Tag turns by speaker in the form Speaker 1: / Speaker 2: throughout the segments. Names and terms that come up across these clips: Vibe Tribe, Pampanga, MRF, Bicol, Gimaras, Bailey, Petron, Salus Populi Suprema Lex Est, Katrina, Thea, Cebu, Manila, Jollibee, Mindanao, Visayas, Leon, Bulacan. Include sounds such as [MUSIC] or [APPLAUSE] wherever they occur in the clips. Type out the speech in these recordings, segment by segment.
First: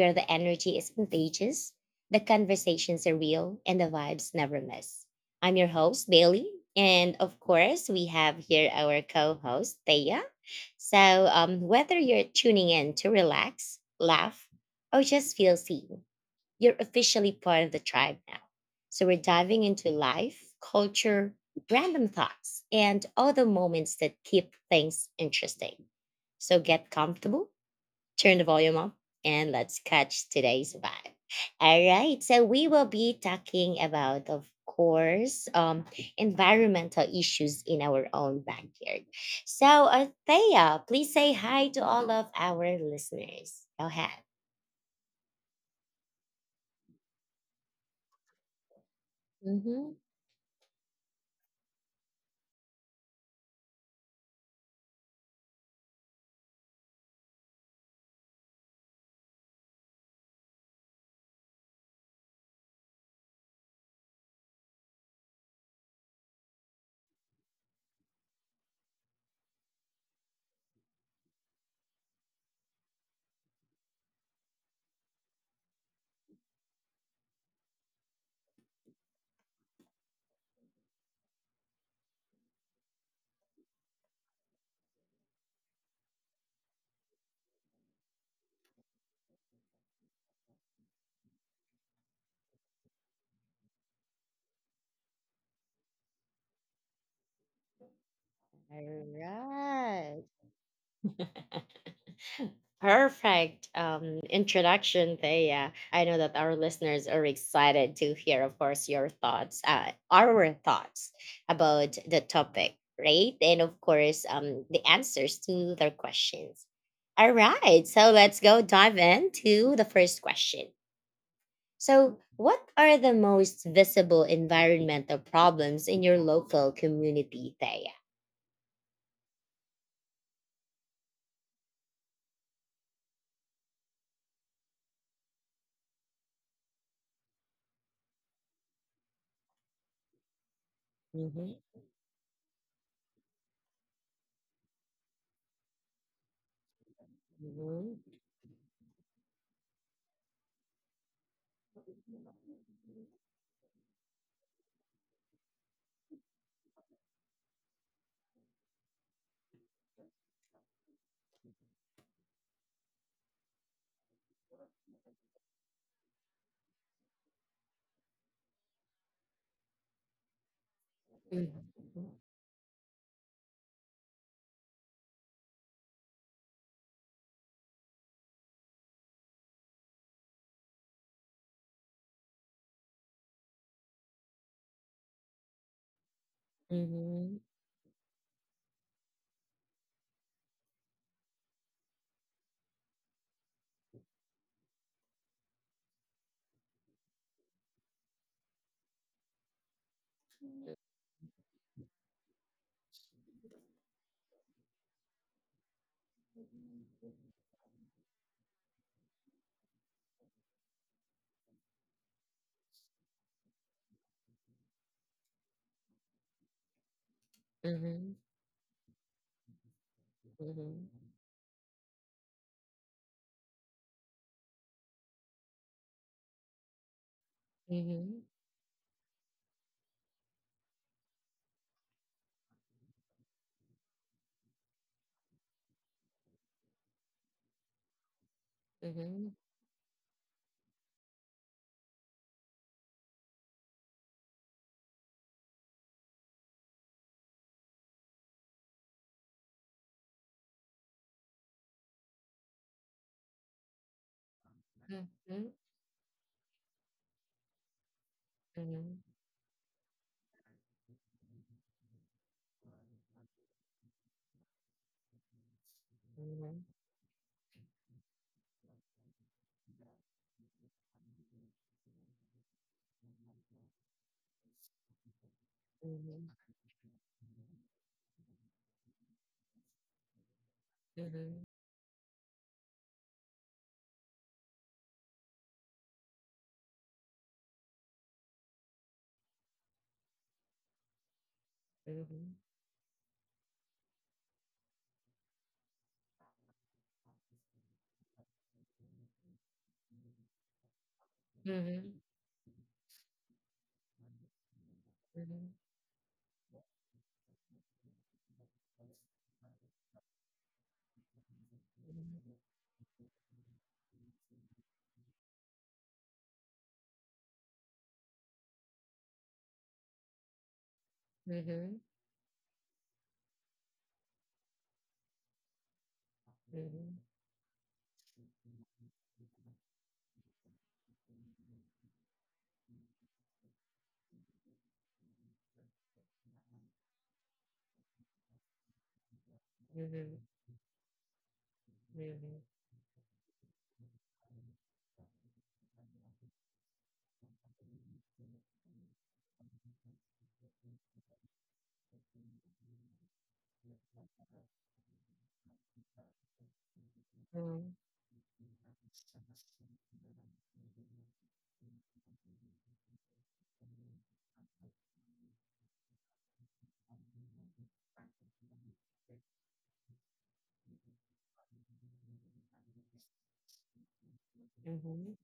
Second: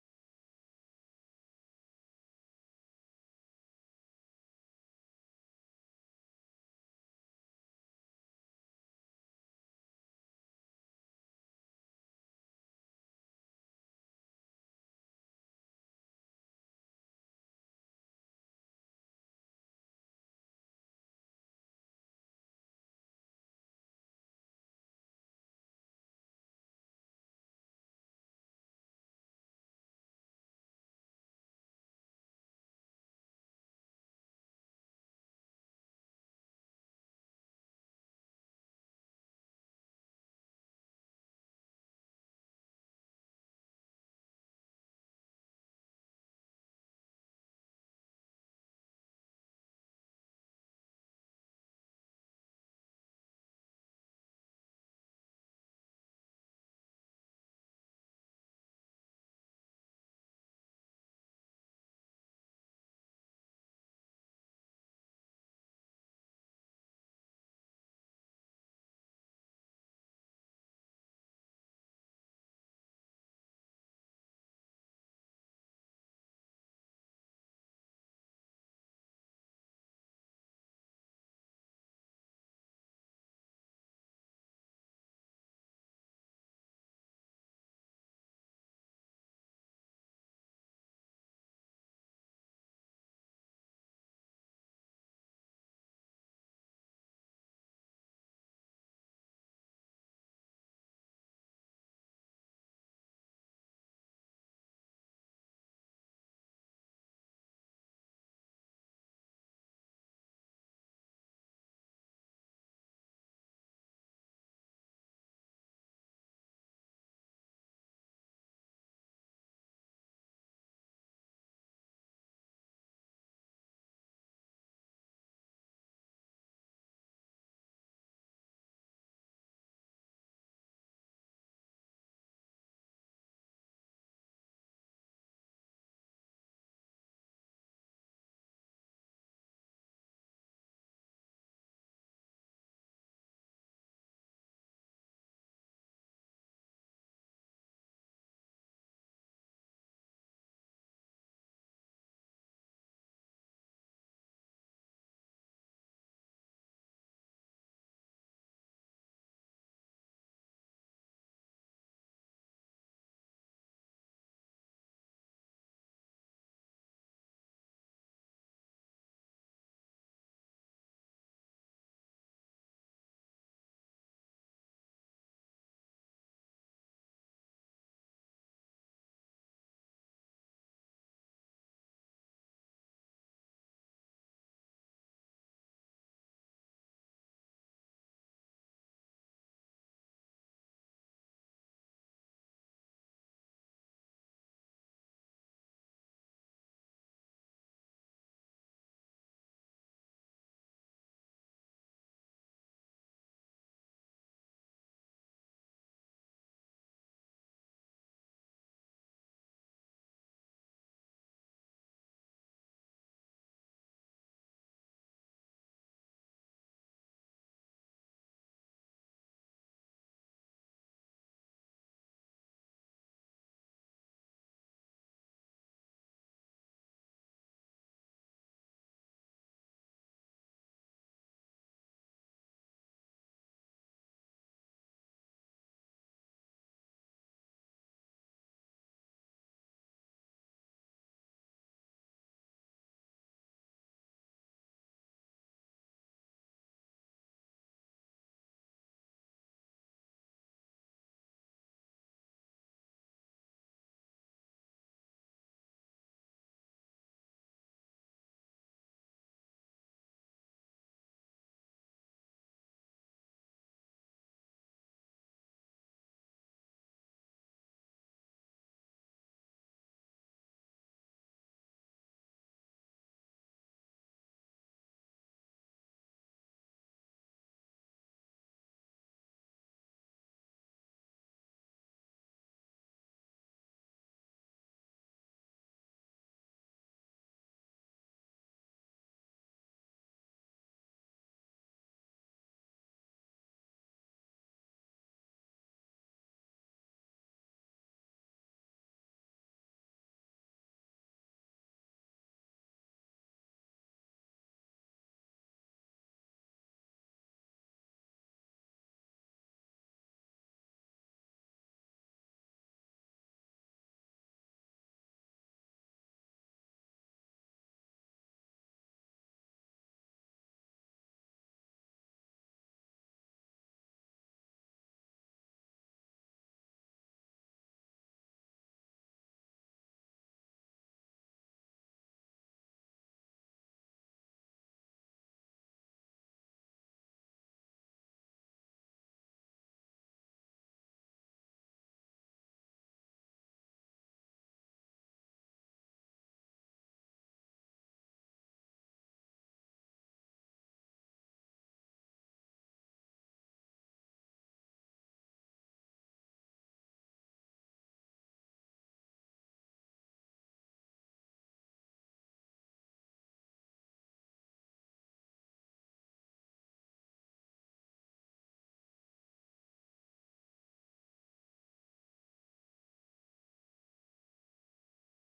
Speaker 1: where the energy is contagious, the conversations are real, and the vibes never miss. I'm your host, Bailey. And of course, we have here our co host, Thea. So, whether you're tuning in to relax, laugh, or just feel seen, you're officially part of the tribe now. So we're diving into life, culture, random thoughts, and all the moments that keep things interesting. So get comfortable, turn the volume up, and let's catch today's vibe. All right. So we will be talking about, of course, environmental issues in our own backyard. So, Thea, please say hi to all of our listeners. Go ahead. Mhm. All right. [LAUGHS] Perfect introduction, Thea. I know that our listeners are excited to hear, of course, your thoughts, our thoughts about the topic, right? And of course, the answers to their questions. All right, so let's go dive into the first question. So, what are the most visible environmental problems in your local community, Thea? hmm hmm hmm Mhm, mhm, mhm, mhm, mhm, mhm, mhm, mhm, mhm, mhm, mhm, mhm, mhm, mhm, mhm, mhm, mhm, mhm, mhm, mhm, mhm, mhm, mhm, mhm, mhm, mhm, mhm, mhm, mhm, mhm, mhm, mhm, mhm, mhm, mhm, mhm. Mhm.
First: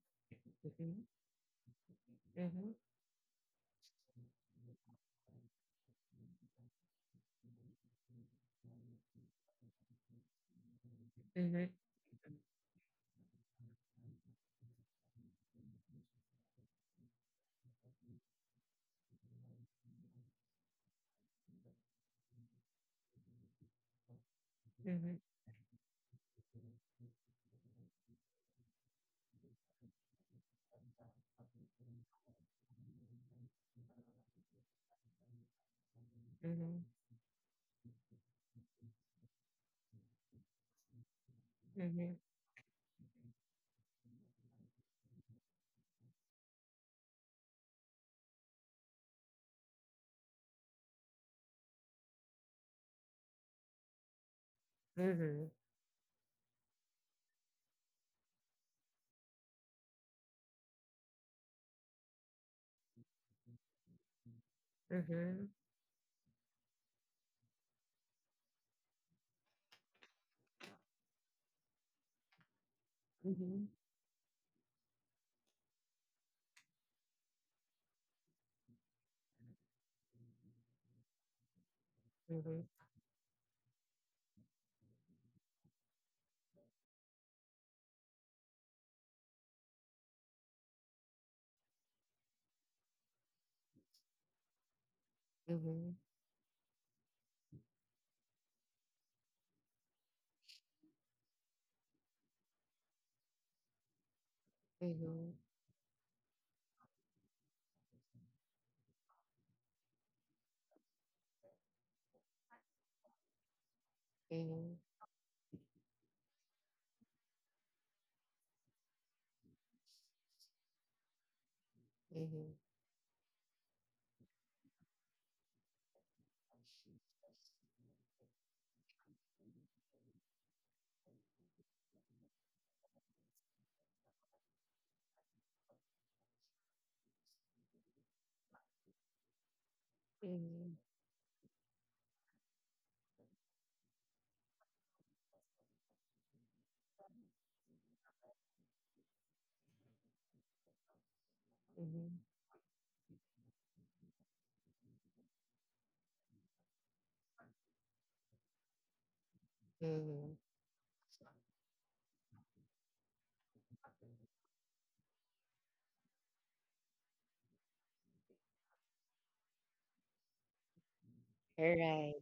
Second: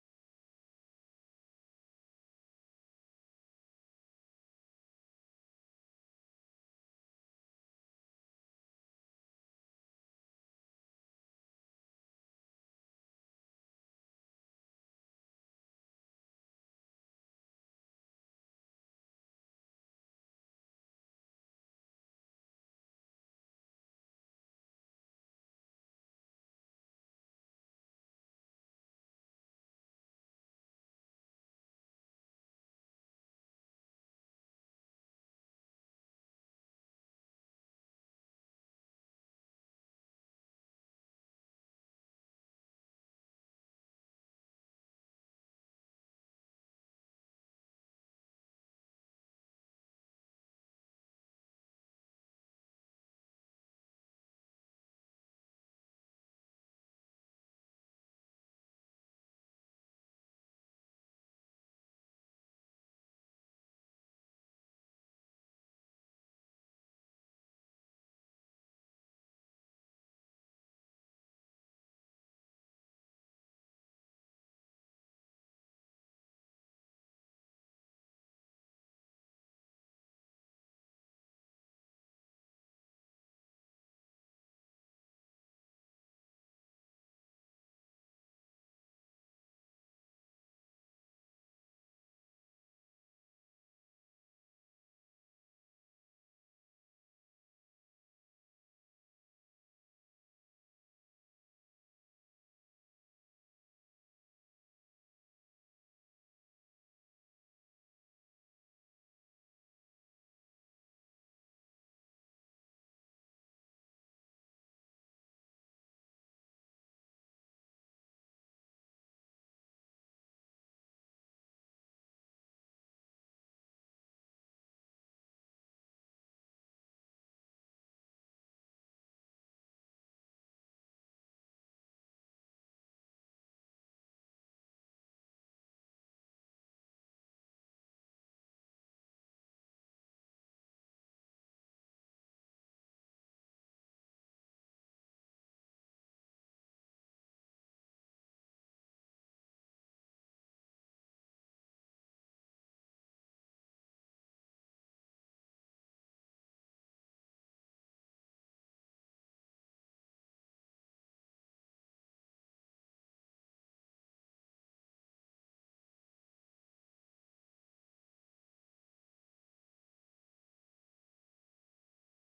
Speaker 1: All right.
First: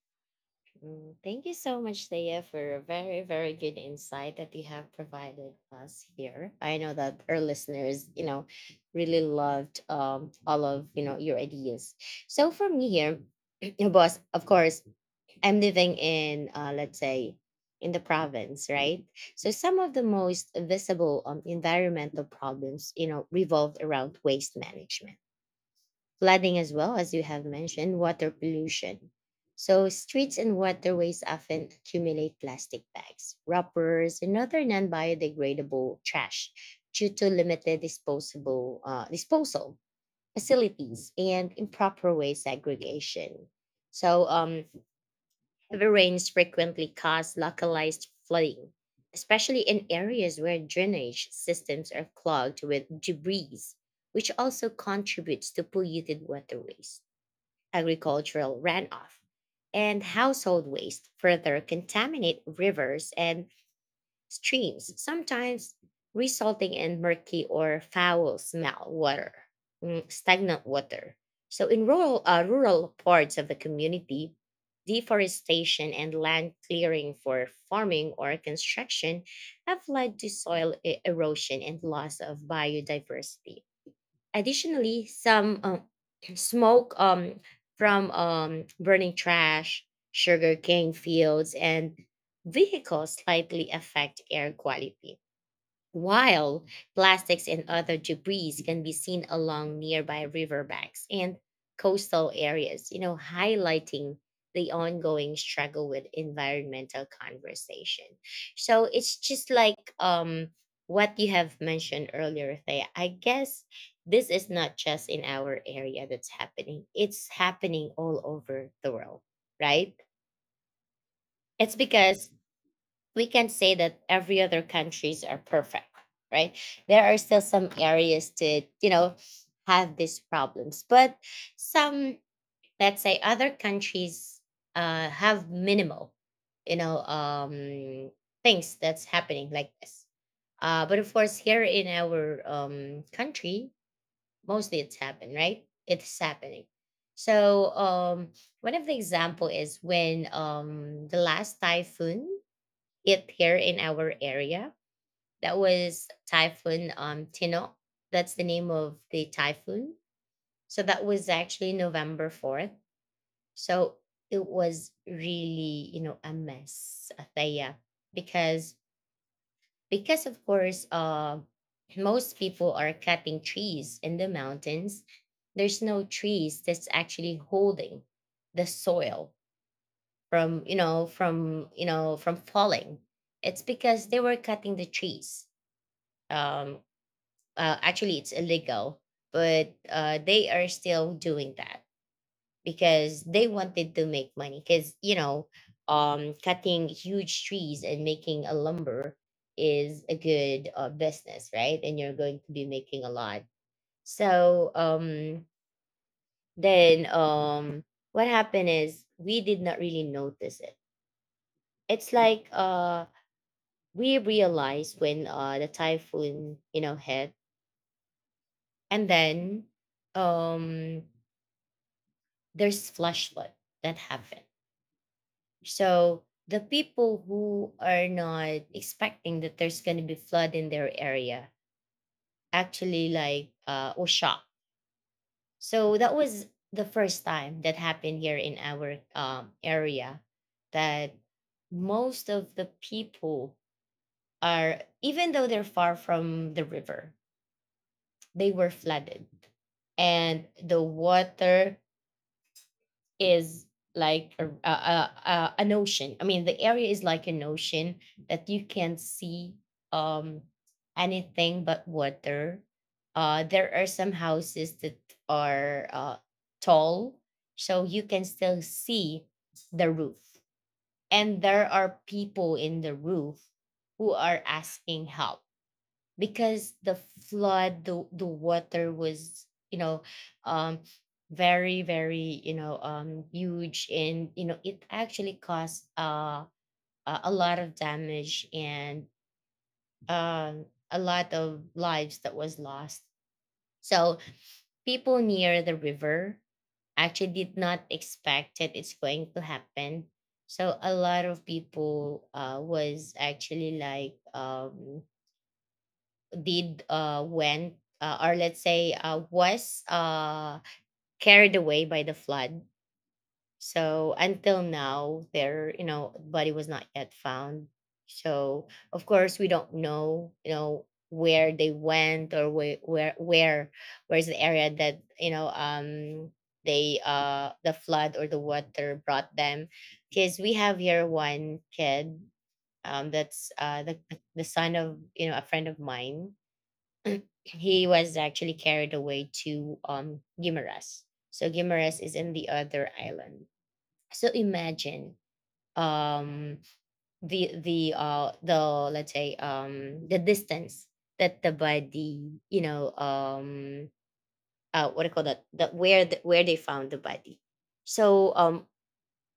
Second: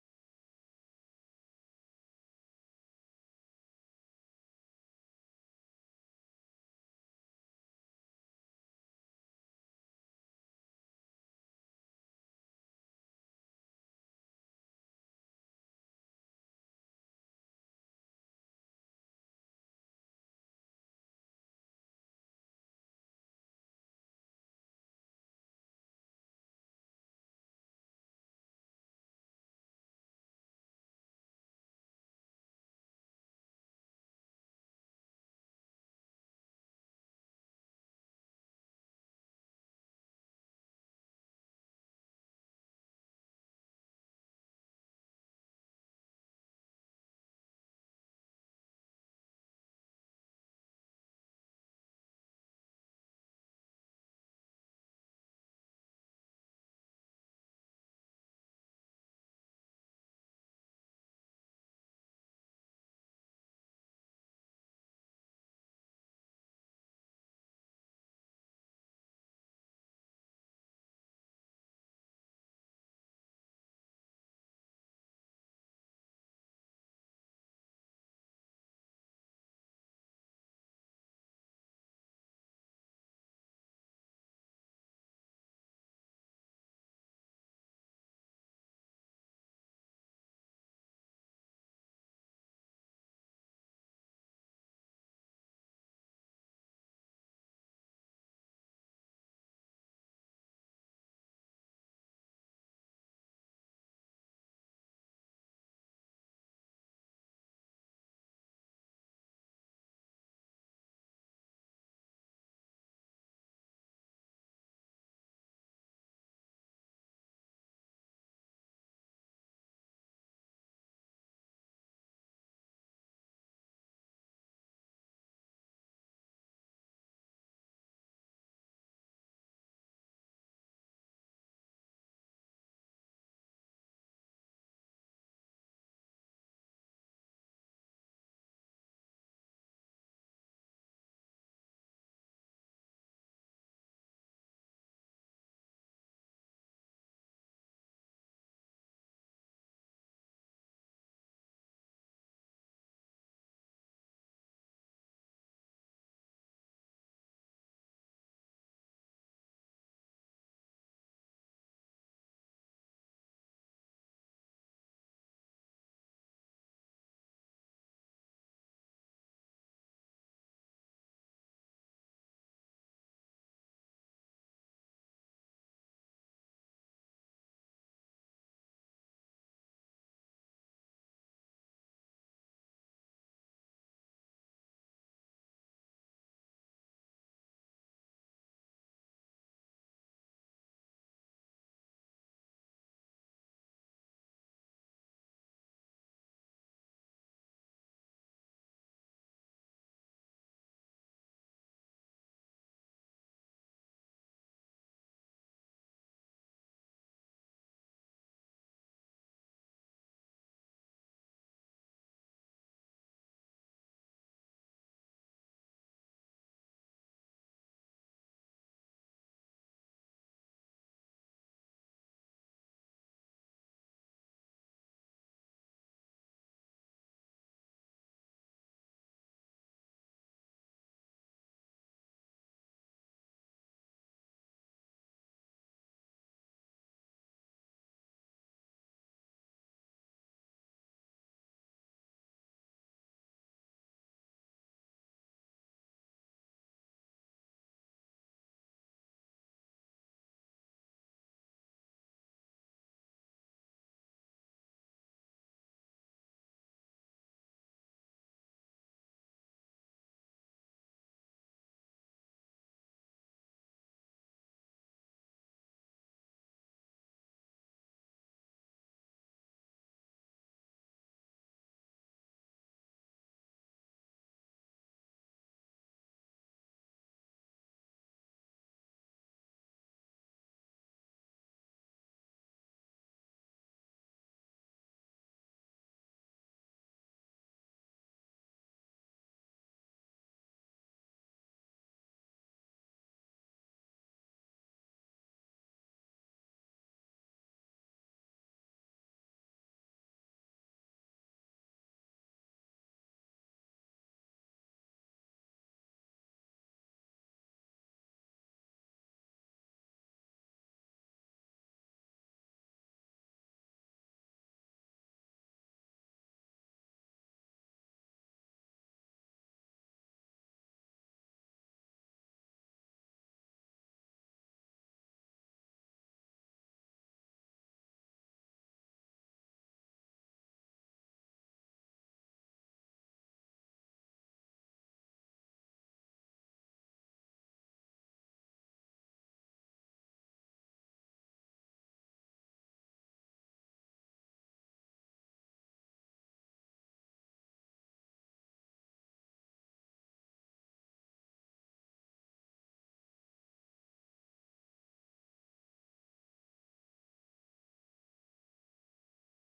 Speaker 1: Thank you so much, Thea, for a very, very good insight that you have provided us here. I know that our listeners, really loved all of your ideas. So for me here, [CLEARS THROAT] your boss, of course, I'm living in let's say in the province, right? So some of the most visible environmental problems, revolved around waste management flooding as well as you have mentioned, water pollution. So streets and waterways often accumulate plastic bags, wrappers, and other non-biodegradable trash due to limited disposable disposal facilities and improper waste segregation. So, heavy rains frequently cause localized flooding, especially in areas where drainage systems are clogged with debris, which also contributes to polluted waterways agricultural runoff, and household waste further contaminate rivers and streams, sometimes resulting in murky or foul smell water, stagnant water. So, in rural parts of the community, deforestation and land clearing for farming or construction have led to soil erosion and loss of biodiversity. Additionally, some [CLEARS THROAT] smoke from burning trash, sugarcane fields, and vehicles slightly affect air quality while plastics and other debris can be seen along nearby riverbanks and coastal areas, highlighting the ongoing struggle with environmental conversation. So it's just like what you have mentioned earlier, Thea. I guess this is not just in our area that's happening. It's happening all over the world, right? It's because we can say that every other countries are perfect, right? There are still some areas to, you know, have these problems, but some, let's say, other countries have minimal, you know, um, things that's happening like this. But of course, here in our country, mostly it's happened, right? It's happening. So, one of the example is when the last typhoon it here in our area. That was Typhoon Tino. That's the name of the typhoon. So that was actually November 4th. So it was really, you know, a mess, Athea, because because of course most people are cutting trees in the mountains. There's no trees that's actually holding the soil from, from, from falling. It's because they were cutting the trees um actually it's illegal but they are still doing that because they wanted to make money because cutting huge trees and making a lumber is a good business, right? And you're going to be making a lot. So um then um what happened is we did not really notice it. It's like We realized when the typhoon, you know, hit. And then um there's flashlight that happened. So the people who are not expecting that there's going to be flood in their area actually or shocked. So that was the first time that happened here in our area that most of the people are, even though they're far from the river, they were flooded. And the water is like an ocean. I mean, the area is like an ocean that you can see um, anything but water. There are some houses that are tall, so you can still see the roof. And there are people in the roof who are asking help because the flood the water was, you know, um very, very, you know, huge. And you know it actually caused a lot of damage and um a lot of lives that was lost. So people near the river actually did not expect that it's going to happen. So a lot of people was actually like did went or let's say was carried away by the flood. So until now their, you know, body was not yet found. So of course we don't know, you know, where they went or where's the area that, you know, the flood or the water brought them. Because we have here one kid that's the son of, you know, a friend of mine. He was actually carried away to Gimaras. So Gimaras is in the other island. So imagine um the let's say the distance that the body, you know, what do you call that that where where they found the body. So,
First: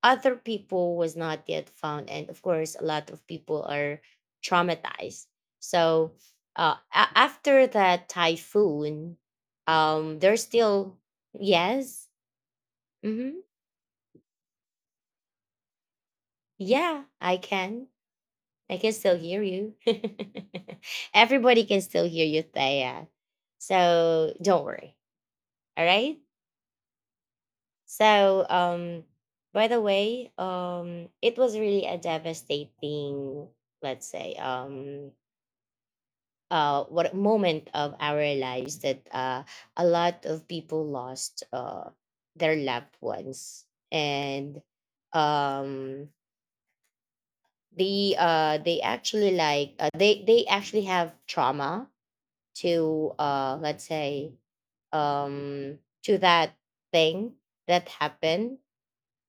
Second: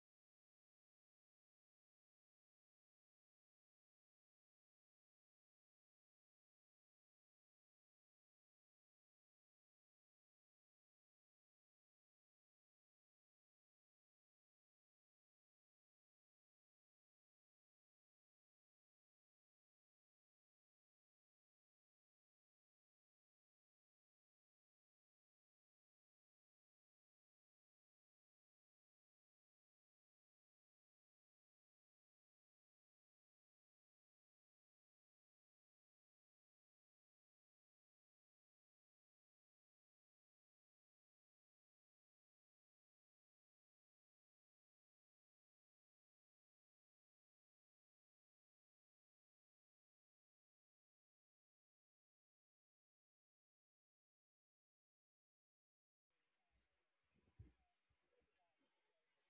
Speaker 1: other people was not yet found. And of course a lot of people are traumatized. So after that typhoon there's still yes mm-hmm. Yeah, I can, still hear you. [LAUGHS] Everybody can still hear you, Thea, so don't worry. All right. So, by the way, it was really a devastating, let's say, what moment of our lives that a lot of people lost their loved ones and um, they actually they actually have trauma to, let's say, um, to that thing that happened.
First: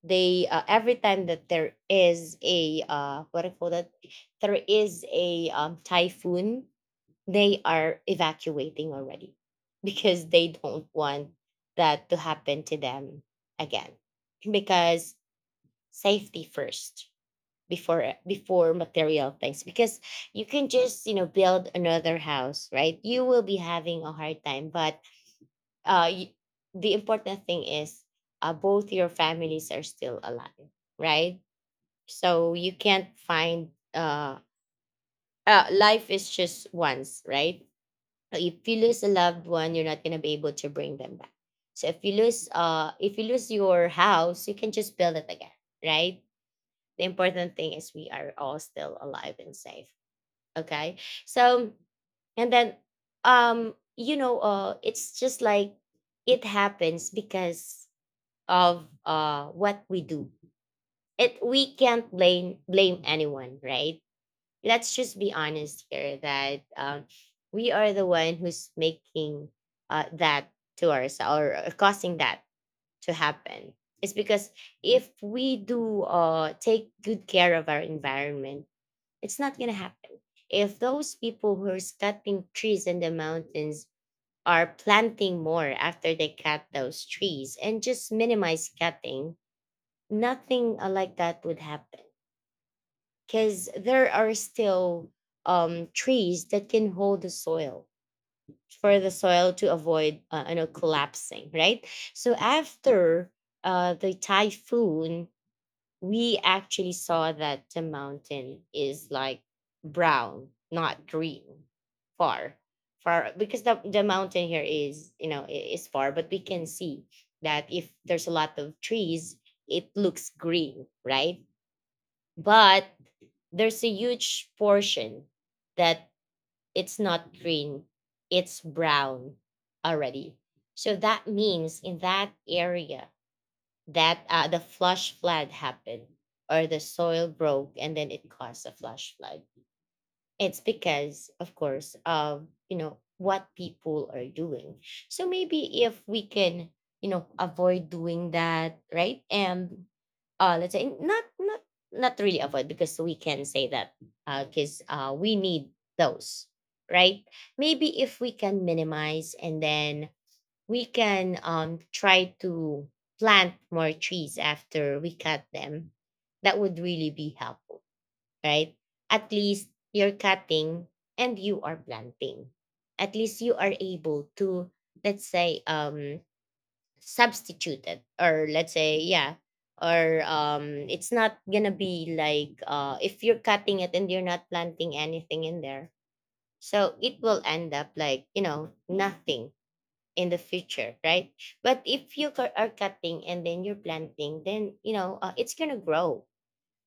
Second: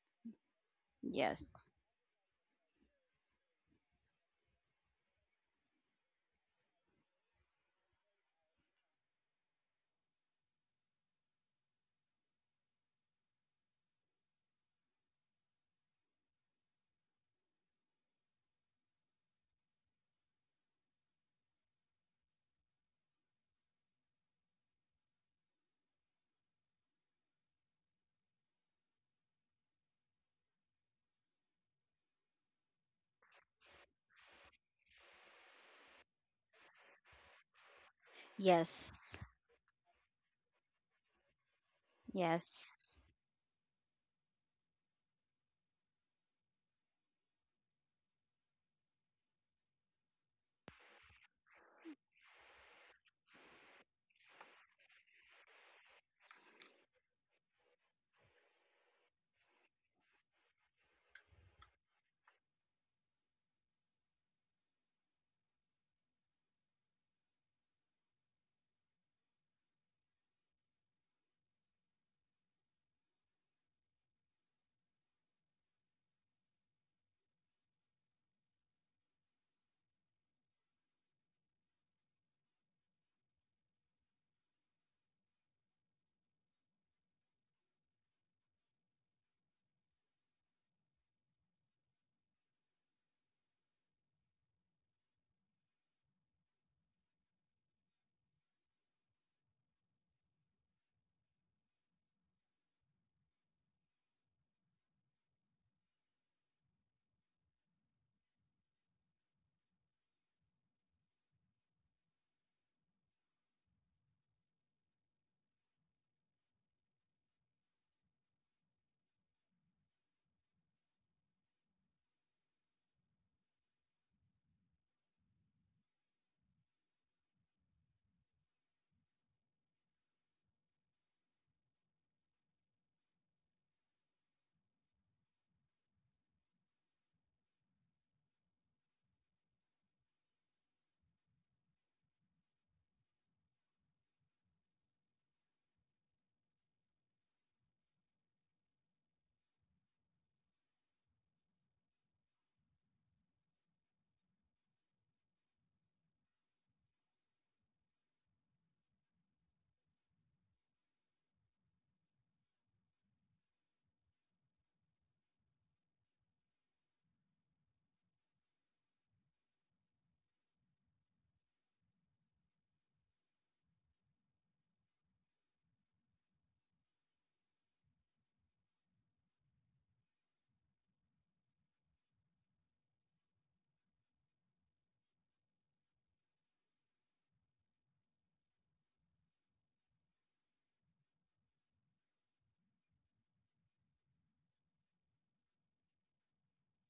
Speaker 1: They, every time that
Speaker 2: Yes.
Speaker 1: there is a what I call that there is a, typhoon, they are evacuating already because they don't want that to happen to them again. Because safety first before material things, because you can just, you know, build another house, right? You will be having a hard time, but uh y- the important thing is, both your families are still alive, right? So you can't find, uh, life is just once, right? So if you lose a
Speaker 2: Yes.
Speaker 1: loved one, you're not gonna be able to bring them back. So
Speaker 2: Yes.
Speaker 1: if you lose your house, you can just build it again, right? The important thing is we are all still alive and safe. Okay. So and then it's just like it happens because of what we do. It We can't blame anyone, right? Let's just be honest here that, we are the one who's making, that to ourselves, or causing that to happen. It's because if we do take good care of our environment, it's not going to happen. If those people who are cutting trees in the mountains are planting more after they cut those trees and just minimize cutting, nothing like that would happen, because there are still trees that can hold the soil, for the soil to avoid collapsing, right? So after the typhoon, we actually saw that the mountain is like brown, not green. Far, far because the mountain here is, far, but we can see that if there's a lot of trees, it looks green, right? But there's a huge portion that it's not green, it's brown already. So that means in that area, that the flush flood happened, or the soil broke and then it caused a flush flood. It's because, of course, of what people are doing. So maybe if we can avoid doing that, right? And let's say, not really avoid, because we can say that because we need those, right? Maybe if we can minimize and then we can try to plant more trees after we cut them. That would really be helpful, right? At least you're cutting and you are planting. At least you are able to, let's say, substituted, or let's say, yeah. Or it's not gonna be like, if you're cutting it and you're not planting anything in there, so it will end up like nothing in the future, right? But if you are cutting and then you're planting, then it's gonna grow,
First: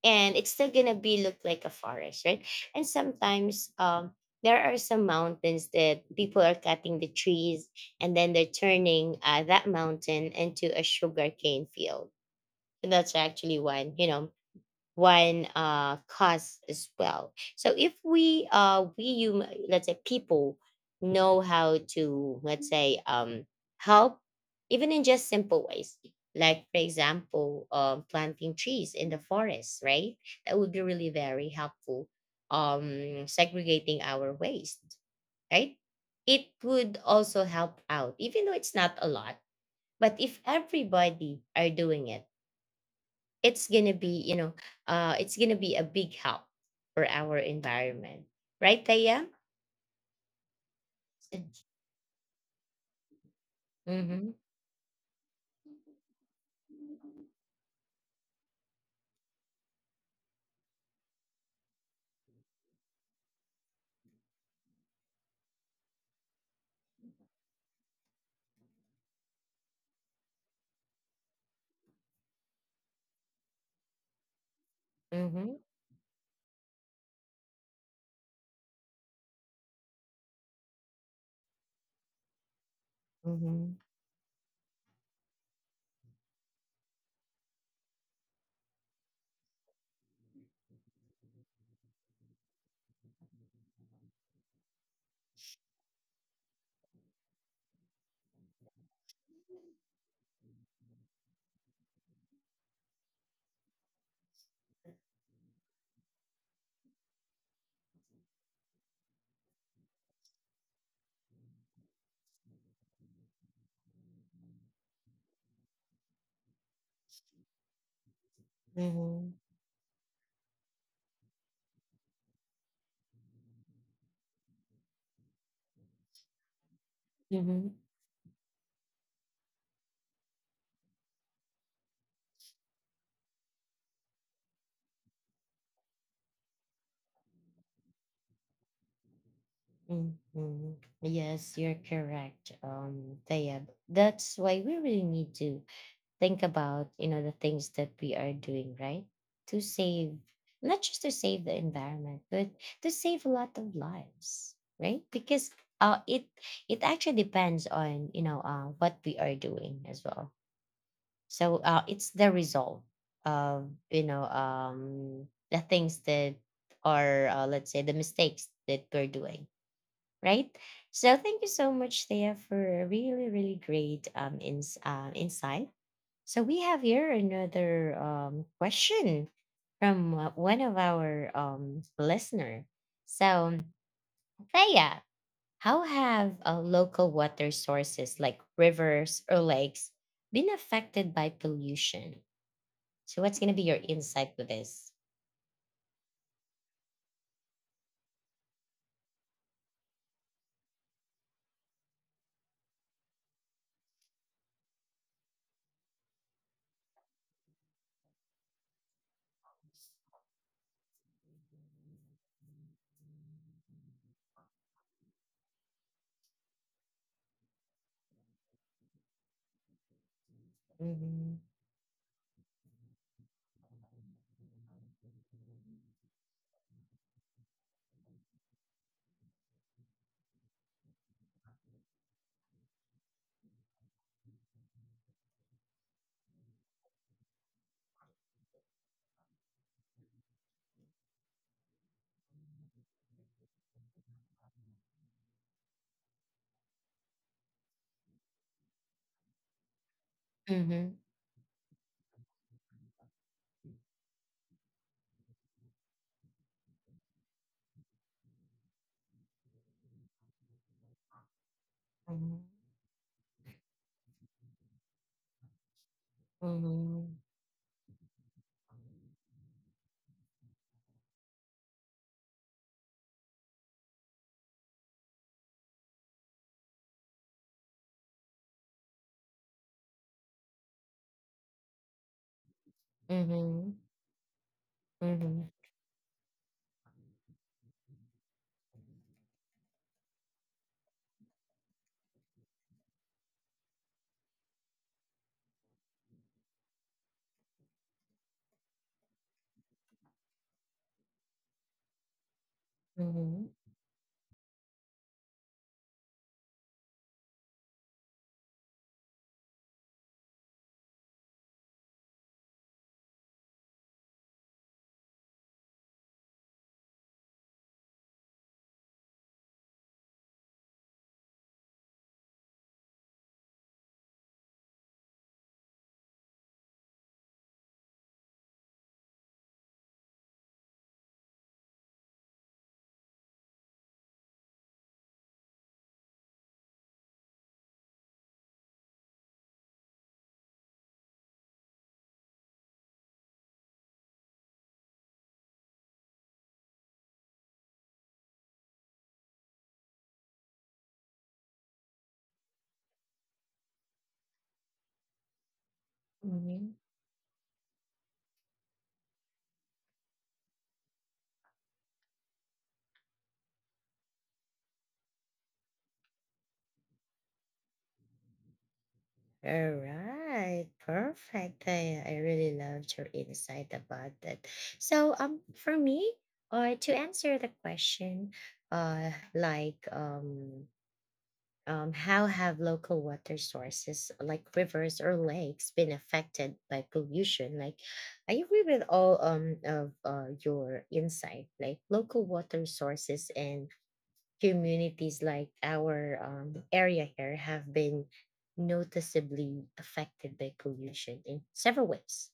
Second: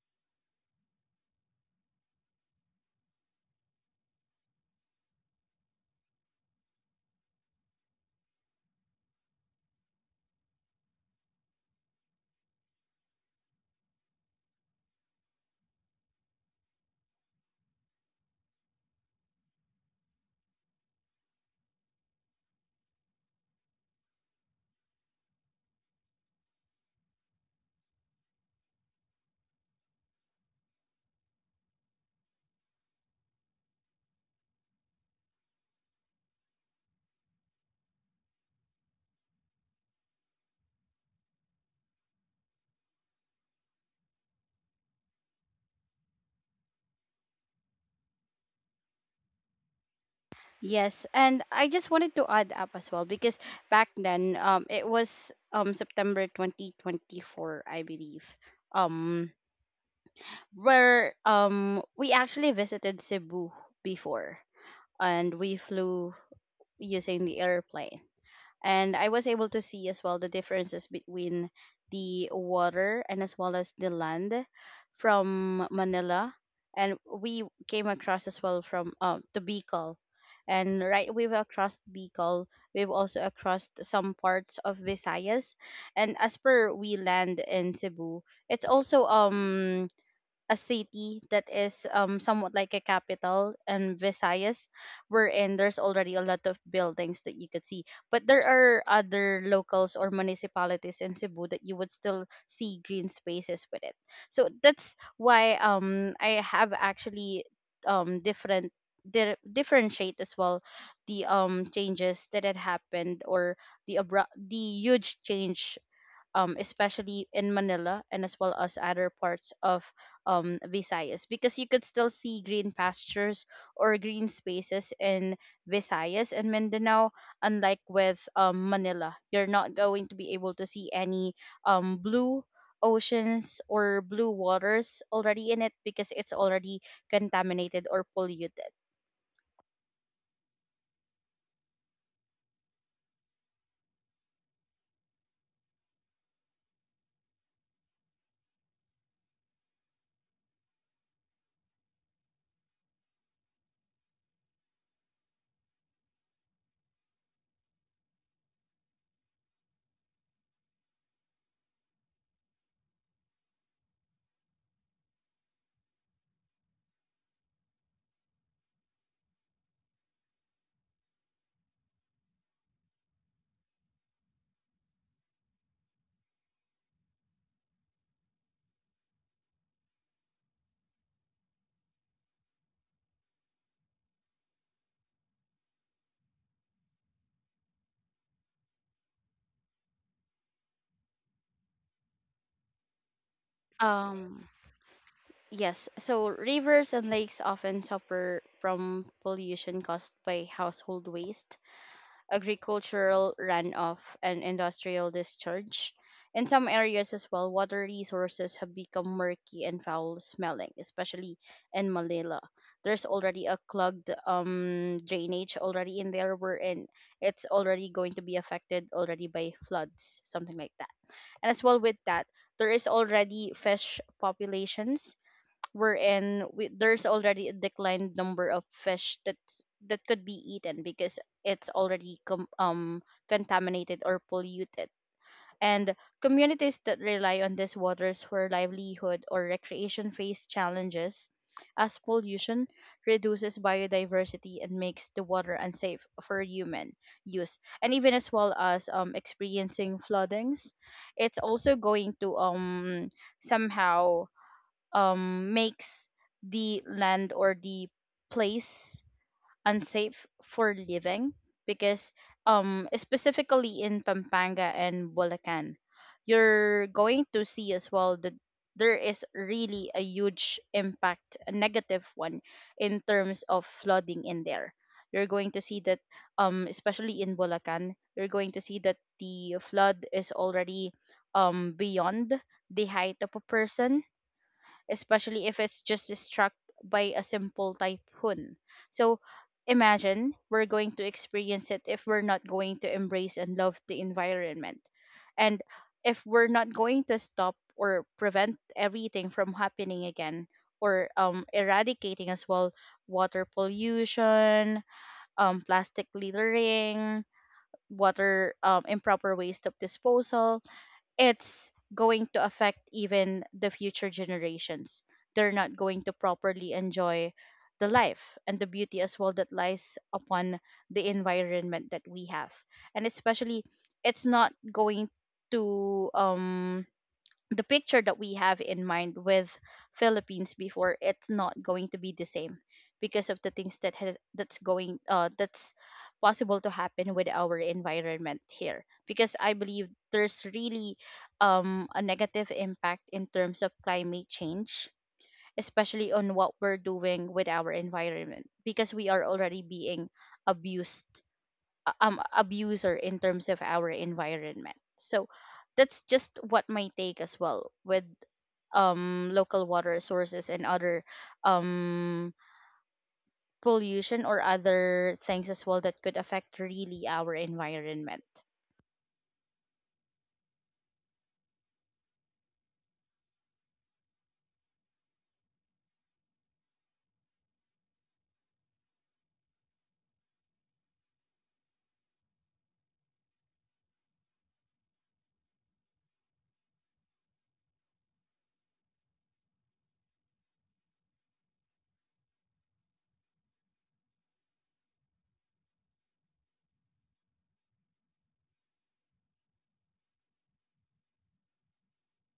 Speaker 1: and it's still gonna be look like a forest, right? And sometimes there are some mountains that people are cutting the trees, and then they're turning that mountain into a sugarcane field. And that's actually one cause as well. So if we we you let's say, people know how to, let's say, help, even in just simple ways, like for example, planting trees in the forest, right? That would be really very helpful. Segregating our waste, right? It would also help out, even though it's not a lot. But if everybody are doing it, it's gonna be, it's gonna be a big help for our environment, right Taya?
Speaker 2: Yes. And I just wanted to add up as well because back
Speaker 1: Mm-hmm.
Speaker 2: then, it was September 2024, I believe. Um, where we actually visited Cebu before, and we flew using the airplane. And I was able to see as well the differences between the water and as well as the land
Speaker 1: Mm-hmm.
Speaker 2: from Manila, and we came across as well from to Bicol, and right we've across Bicol, we've also across
Speaker 1: Mm-hmm.
Speaker 2: some parts of Visayas, and as per we land in Cebu, it's also a city that is somewhat like a capital and Visayas, wherein there's already a lot of buildings that you could see. But there are other locals or municipalities in Cebu that you would still see green spaces with it. So that's why I have actually different differentiate as well the changes that had happened, or the abrupt, the huge change, especially in Manila and as well as other
Speaker 1: Mm-hmm.
Speaker 2: parts of, Visayas, because you could still see green pastures or green spaces in Visayas and Mindanao,
Speaker 1: Mm-hmm.
Speaker 2: unlike with, Manila. You're not going to be able to see any blue oceans or blue waters already in it because it's already contaminated or polluted.
Speaker 1: Mm-hmm. Yes, you're correct, Thea. That's why we really need to think about the things that we are doing, right? To save, not just to save the environment, but to save a lot of lives, right? Because it it actually depends on what we are doing as well. So it's the result of the things that are let's say, the mistakes that we're doing, right? So thank you so much, Thea, for a really, really great insight. So we have here another question from one of our listener. So, Thea, how have local water sources like rivers or lakes been affected by pollution? So, what's going to be your insight
Speaker 2: Um,
Speaker 1: with this?
Speaker 2: yes, so rivers and lakes often suffer from pollution caused by household waste, agricultural runoff, and industrial discharge. In some areas as well, water resources have become murky and foul smelling, especially in Malila. There's already a clogged drainage already in there, wherein it's already going to be affected already by floods, something like that.
Speaker 1: Mm-hmm.
Speaker 2: And as well with that, there is already fish populations, there's already a declined number of fish that could be eaten because it's already contaminated or polluted, and communities that rely on these waters for livelihood or recreation face challenges as pollution reduces biodiversity and makes the water unsafe for human use, and even as well as experiencing floodings.
Speaker 1: Mm-hmm.
Speaker 2: It's also going to somehow makes the land or the place unsafe for living, because, specifically in Pampanga and Bulacan, you're
Speaker 1: Mm-hmm.
Speaker 2: going to see as well that there is really a huge impact, a negative one, in terms of flooding in there. You're going to see that, especially in Bulacan, you're going to see that the flood is already beyond the height of a
Speaker 1: Mm-hmm. Mm-hmm.
Speaker 2: person, especially if it's just struck by a simple typhoon. So imagine we're going to experience it if we're not going to embrace and love the environment. And if we're not going to stop or prevent everything from happening again, or eradicating as well water
Speaker 1: Mm-hmm.
Speaker 2: pollution, plastic littering, water improper waste of disposal, it's going to affect even the future generations. They're not going to properly enjoy the life and the beauty as well that lies upon the environment that we have. And especially, it's not going to the picture that we have in mind with Philippines before, it's not going to be the same because of the things that that's going, that's possible to happen with our environment here, because I believe there's really a negative impact in terms of climate change, especially on what we're doing with our environment, because we are already being abused, abuser in terms of our environment. So that's just what
Speaker 1: Mm-hmm.
Speaker 2: my take as well with local water sources and other um pollution, or other things as well that could affect really our environment.
Speaker 1: All right, perfect. I really loved your insight about that. So, for me, to answer the question, like, how have local water sources like rivers or lakes been affected by pollution? Like, I agree with all of your insight. Like, local water sources and communities like our area here have been noticeably affected by pollution in several ways.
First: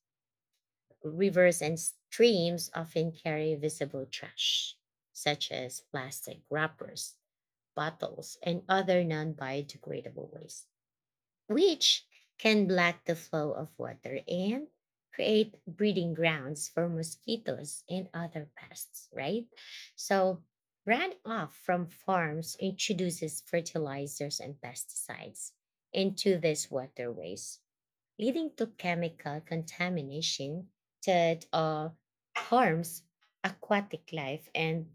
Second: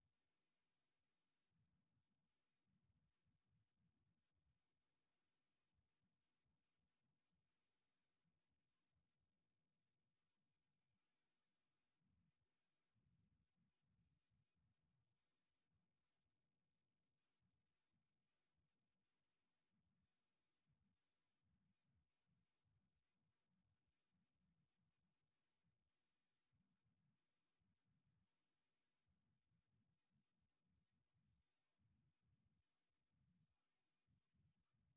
Speaker 1: Rivers and streams often carry visible trash, such as plastic wrappers, bottles, and other non biodegradable waste, which can block the flow of water and create breeding grounds for mosquitoes and other pests, right? So, runoff from farms introduces fertilizers and pesticides into these waterways, leading to chemical contamination that harms aquatic life and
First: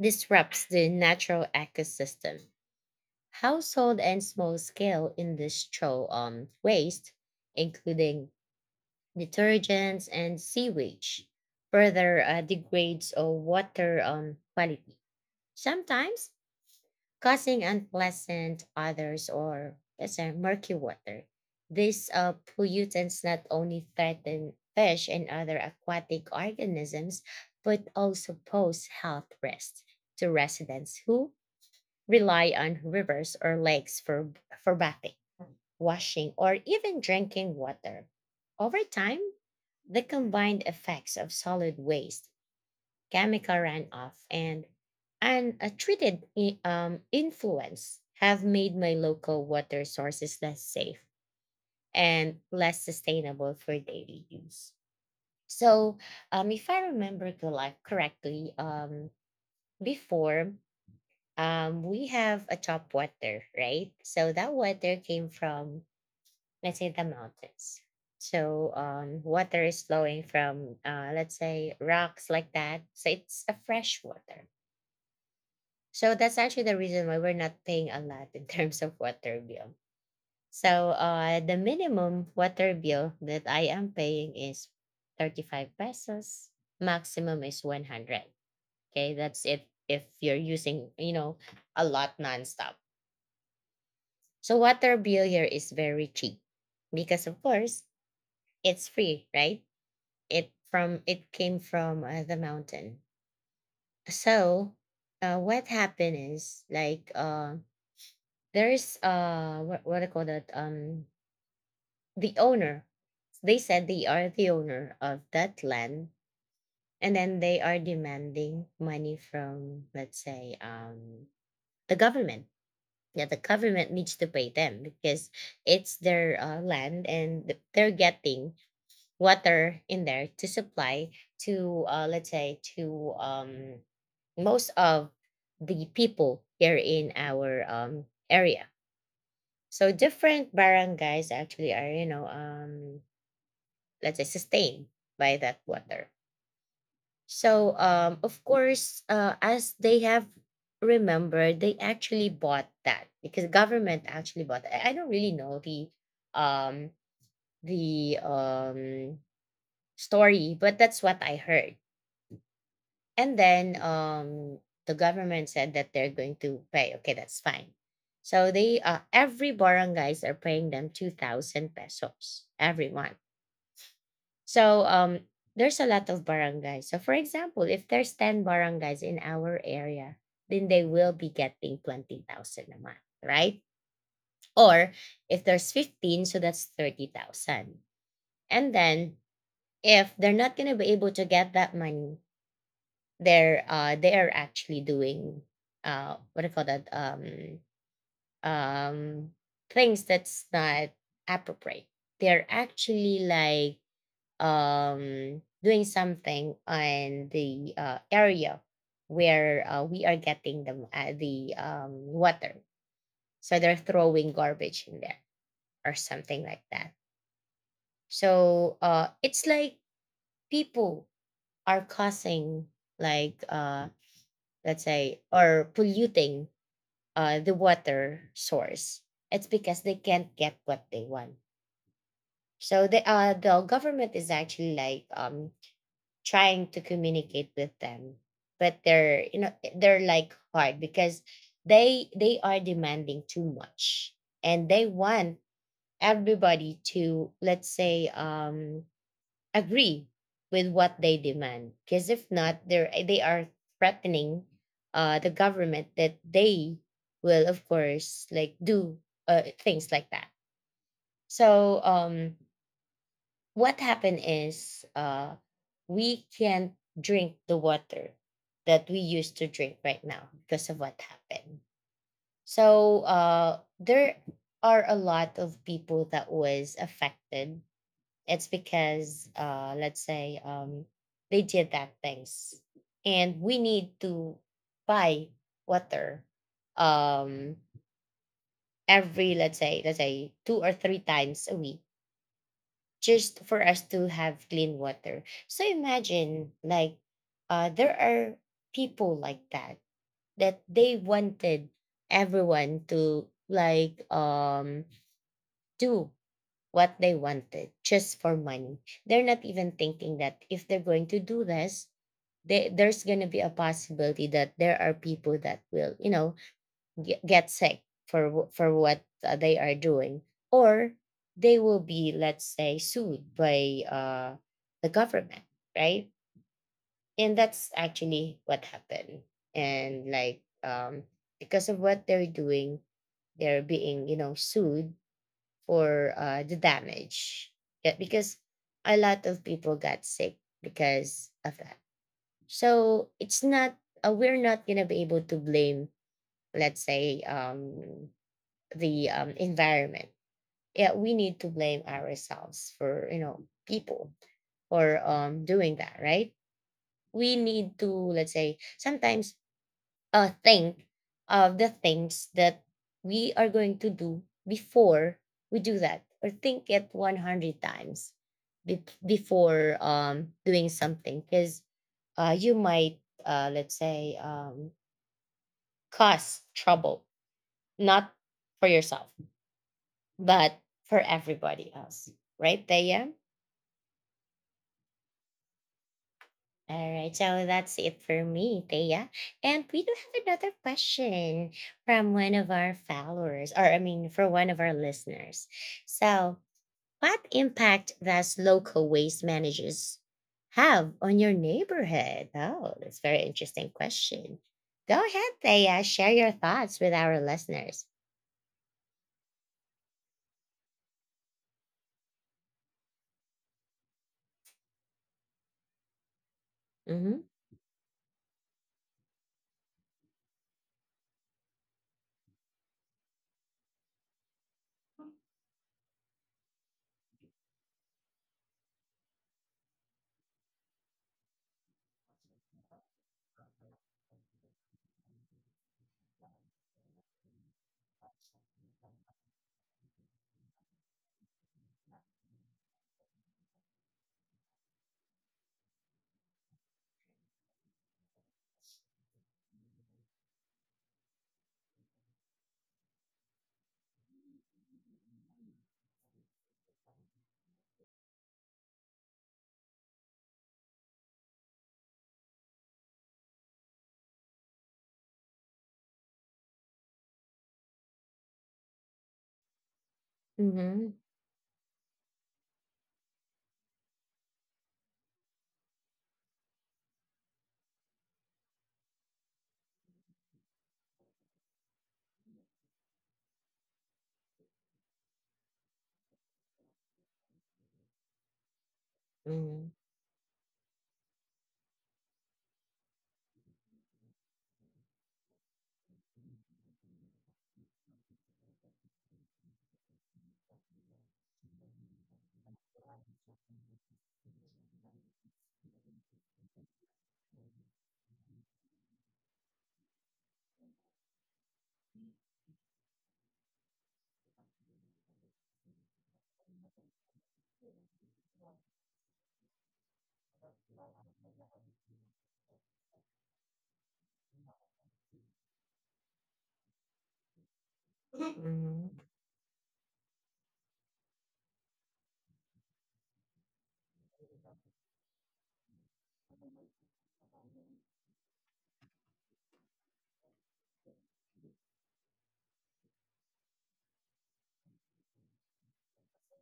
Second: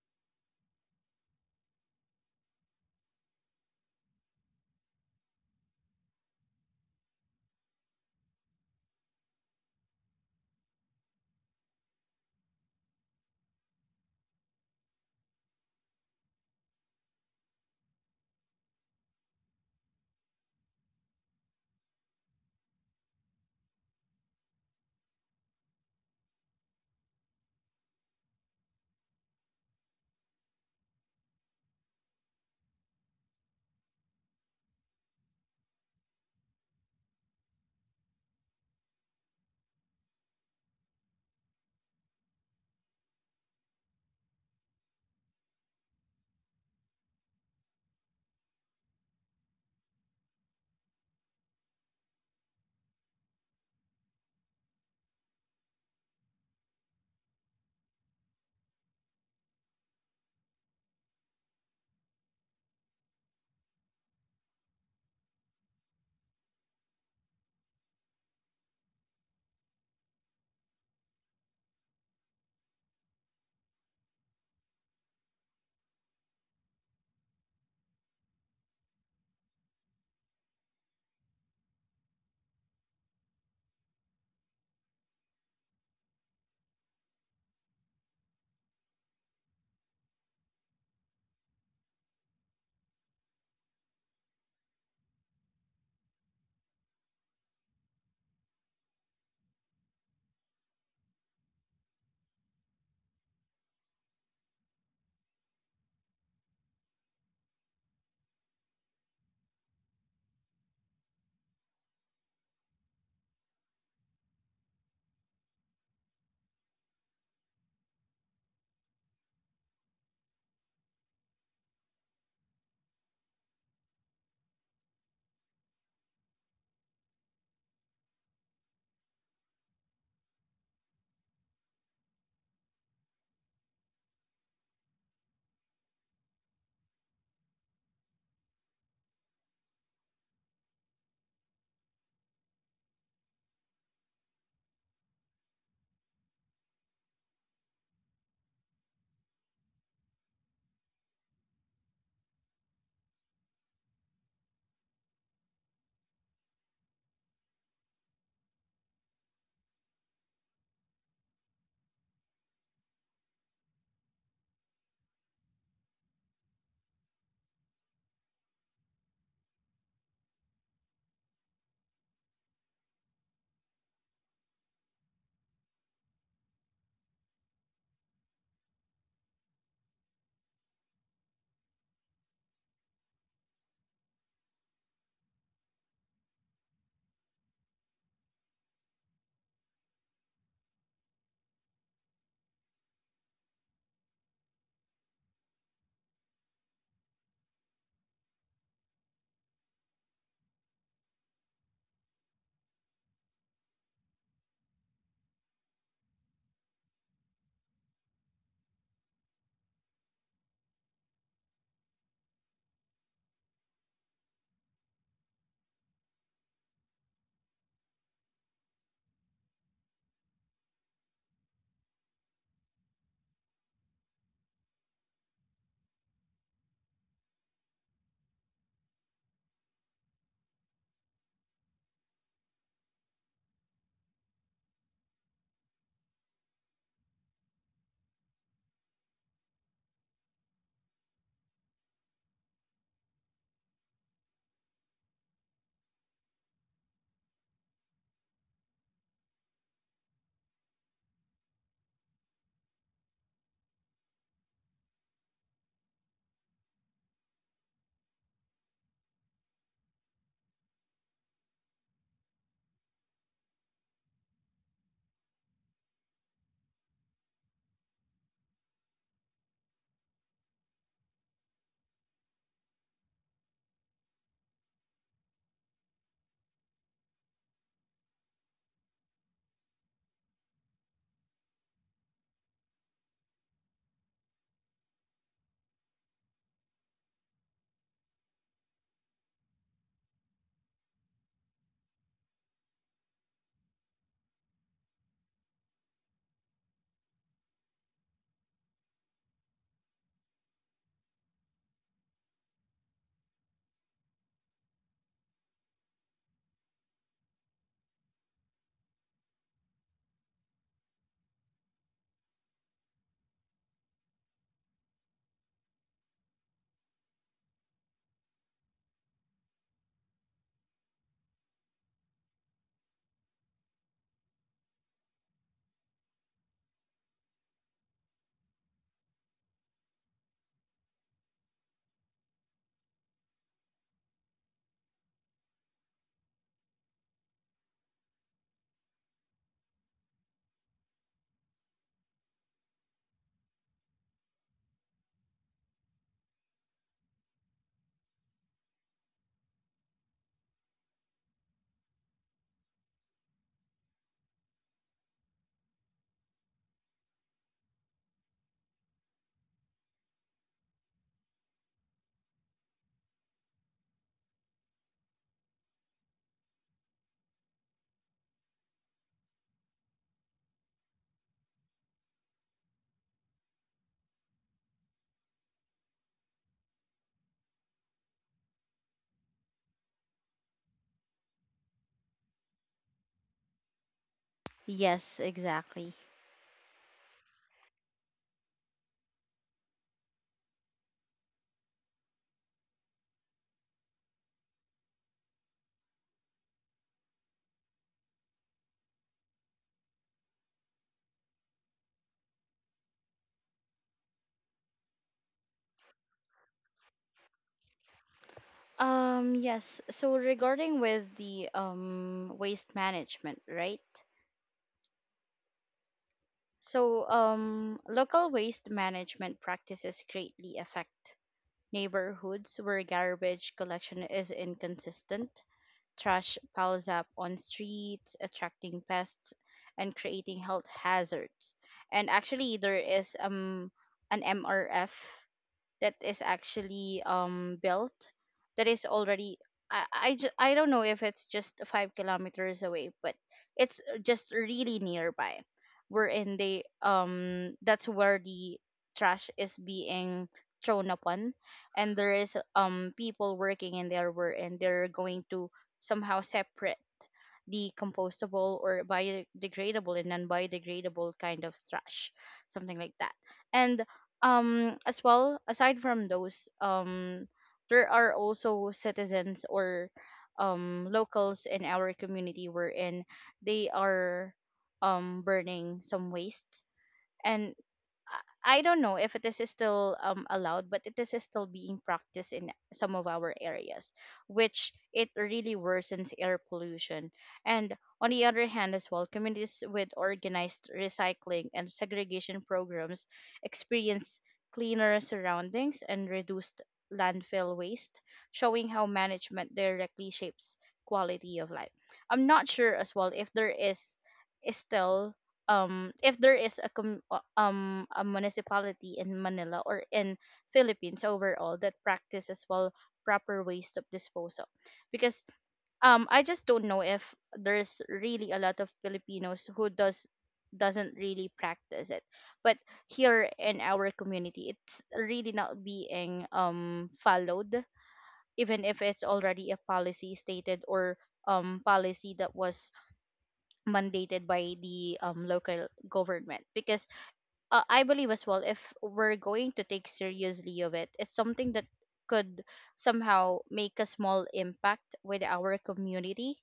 Speaker 1: disrupts the natural ecosystem. Household and small scale industrial waste, including detergents and sewage, further degrades our water quality, sometimes causing unpleasant odors or, yes, murky water. These pollutants not only threaten fish and other aquatic organisms, but also pose health risks to residents who rely on rivers or lakes for, bathing, washing, or even drinking water. Over time, the combined effects of solid waste, chemical runoff, and untreated influence have made my local water sources less safe and less sustainable for daily use. So, if I remember correctly, before, we have a top water, right? So that water came from, let's say, the mountains. So water is flowing from, let's say, rocks like that. So it's a fresh water. So that's actually the reason why we're not paying a lot in [LAUGHS] terms of water bill. So the minimum water bill that I am paying is 35 pesos. Maximum is 100. Okay, that's it if you're using a lot nonstop. So water bill here is very cheap because, of course, it's free, right? It came from the mountain. So what happened is like, there's what I call that, the owner. They said they are the owner of that land, and then they are demanding money from, let's say, the government. Yeah, the government needs to pay them because it's their land, and they're getting water in there to supply to, let's say, to most of the people here in our area. So different barangays actually are, let's say, sustained by that water. So of course, as they have remembered, they actually bought that, because government actually bought that. I don't really know the um the um story, but that's what I heard. And then the government said that they're going to pay. Okay, that's fine. So they, every barangays are paying them 2,000 pesos every month. So there's a lot of barangays. So for example, if there's 10 barangays in our area, then they will be getting 20,000 a month, right? Or if there's 15, so that's 30,000. And then if they're not gonna be able to get that money, they are actually doing, what do you call that, um, things that's not appropriate. They're actually like, doing something on the area where we are getting the water. So they're throwing garbage in there or something like that. So it's like people are causing, like, let's say, or polluting the water source. It's because they can't get what they want. So the government is actually like, trying to communicate with them, but they're you know they're like hard, because they are demanding too much, and they want everybody to, let's say, agree with what they demand. Because if not, they are threatening the government that they will, of course, like, do things like that. So what happened is we can't drink the water that we used to drink right now because of what happened. So there are a lot of people that was affected. It's because, let's say, they did that things, and we need to buy water, um, every, let's say, two or three times a week, just for us to have clean water. So imagine, like, there are people like that, that they wanted everyone to, like, do what they wanted just for money. They're not even thinking that if they're going to do this, there's going to be a possibility that there are people that will, you know, get sick for what they are doing, or they will be, let's say, sued by the government, right? And that's actually what happened. And, like, because of what they're doing, they're being, you know, sued for the damage. Yeah, because a lot of people got sick because of that. So, it's not we're not gonna be able to blame, let's say, the, environment. Yeah, we need to blame ourselves, for people, for doing that, right? We need to, let's say, sometimes think of the things that we are going to do before we do that, or think it 100 times before doing something, because you might let's say, cause trouble, not for yourself, but for everybody else, right Thea?
Speaker 2: Yes, exactly.
Speaker 1: All right, so that's it for me, Thea. And we do have another question from one of our followers, or I mean, for one of our listeners. So, what impact does local waste managers have on your neighborhood? Oh, that's a very interesting question. Go ahead, Thea, share your thoughts with our listeners.
Speaker 2: Yes, so regarding with the waste management, right? So,
Speaker 1: Mm-hmm.
Speaker 2: local waste management practices greatly affect neighborhoods where garbage collection is inconsistent. Trash piles up on streets, attracting pests and creating health hazards. And actually, there is an MRF that is actually built, that is already, I don't know if it's just 5 kilometers away, but it's just really nearby, wherein they that's where the trash is being thrown upon, and there is people working in there, wherein they're going to somehow separate the compostable or biodegradable and non-biodegradable kind of trash, something like that. And as well, aside from those, there are also citizens or
Speaker 1: Mm-hmm.
Speaker 2: locals in our community, wherein they are burning some waste, and I don't know if it is still allowed, but it is still being practiced in some of our areas, which it really worsens air pollution. And on the other hand, as well, communities
Speaker 1: Mm-hmm.
Speaker 2: with organized recycling and segregation programs experience cleaner surroundings and reduced landfill waste, showing how management directly shapes quality of life. I'm not sure as well if there is still if there is a a municipality in Manila, or in Philippines overall, that practices well proper waste of disposal, because I just don't know if there's really a lot of Filipinos who doesn't really practice it, but here in our community it's really not being followed, even if
Speaker 1: Mm-hmm.
Speaker 2: it's already a policy stated, or policy that was mandated by the local government, because I believe as well if we're going to take seriously of it, it's something that could somehow make a small impact with our community,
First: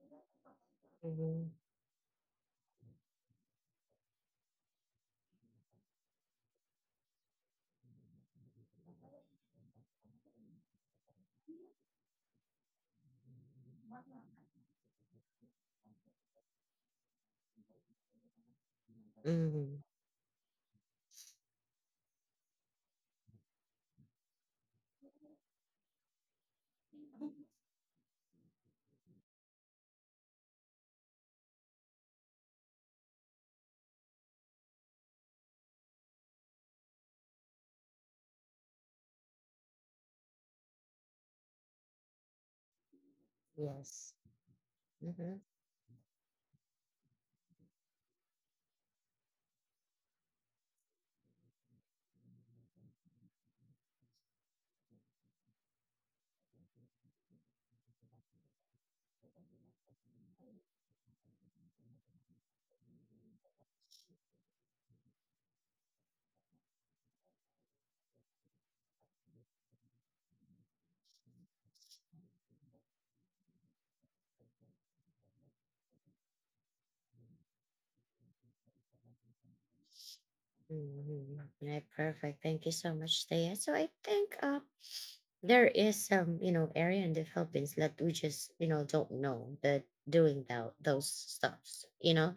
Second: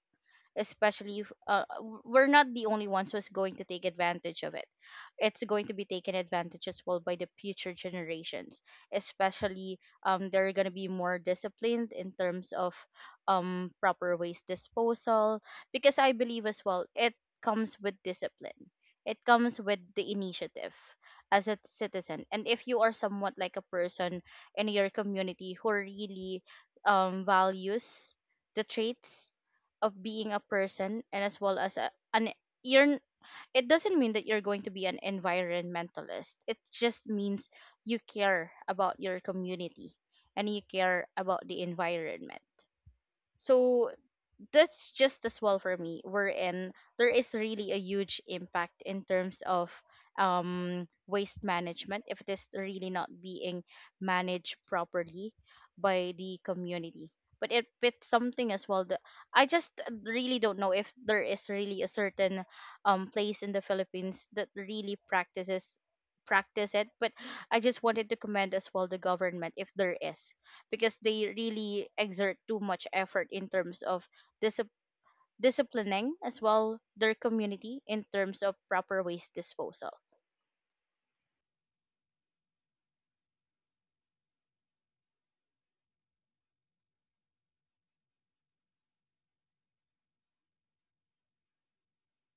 Speaker 2: especially if,
Speaker 1: Mm-hmm.
Speaker 2: we're not the only ones who's going to take advantage of it, it's going to be taken advantage as well by the future generations, especially they're going to be more disciplined in terms of proper waste disposal, because I believe as well it comes with discipline, it comes
Speaker 1: Mm-hmm.
Speaker 2: with the initiative as a citizen, and if you are somewhat like a person in your community who really values the traits of being a person, and as well as a, an you're n- it doesn't mean that you're going to be an environmentalist, it just means you care about your community and you care about the environment. So
Speaker 1: Yes.
Speaker 2: that's just as
Speaker 1: Mm-hmm.
Speaker 2: well for me, wherein there is really a huge impact in terms of waste management if it is really not being managed properly by the community. But if it's something as well that I just really don't know if there is really a certain place in the Philippines that really practice it, but I just wanted to commend as well the government if there is, because they really exert too much effort in terms of disip- disciplining as well their community in terms of proper waste disposal.
Speaker 1: Mhm. Right, perfect. Thank you so much, Thea. So I think there is some, you know, area in the Philippines that we just, you know, don't know that doing that, those stuffs.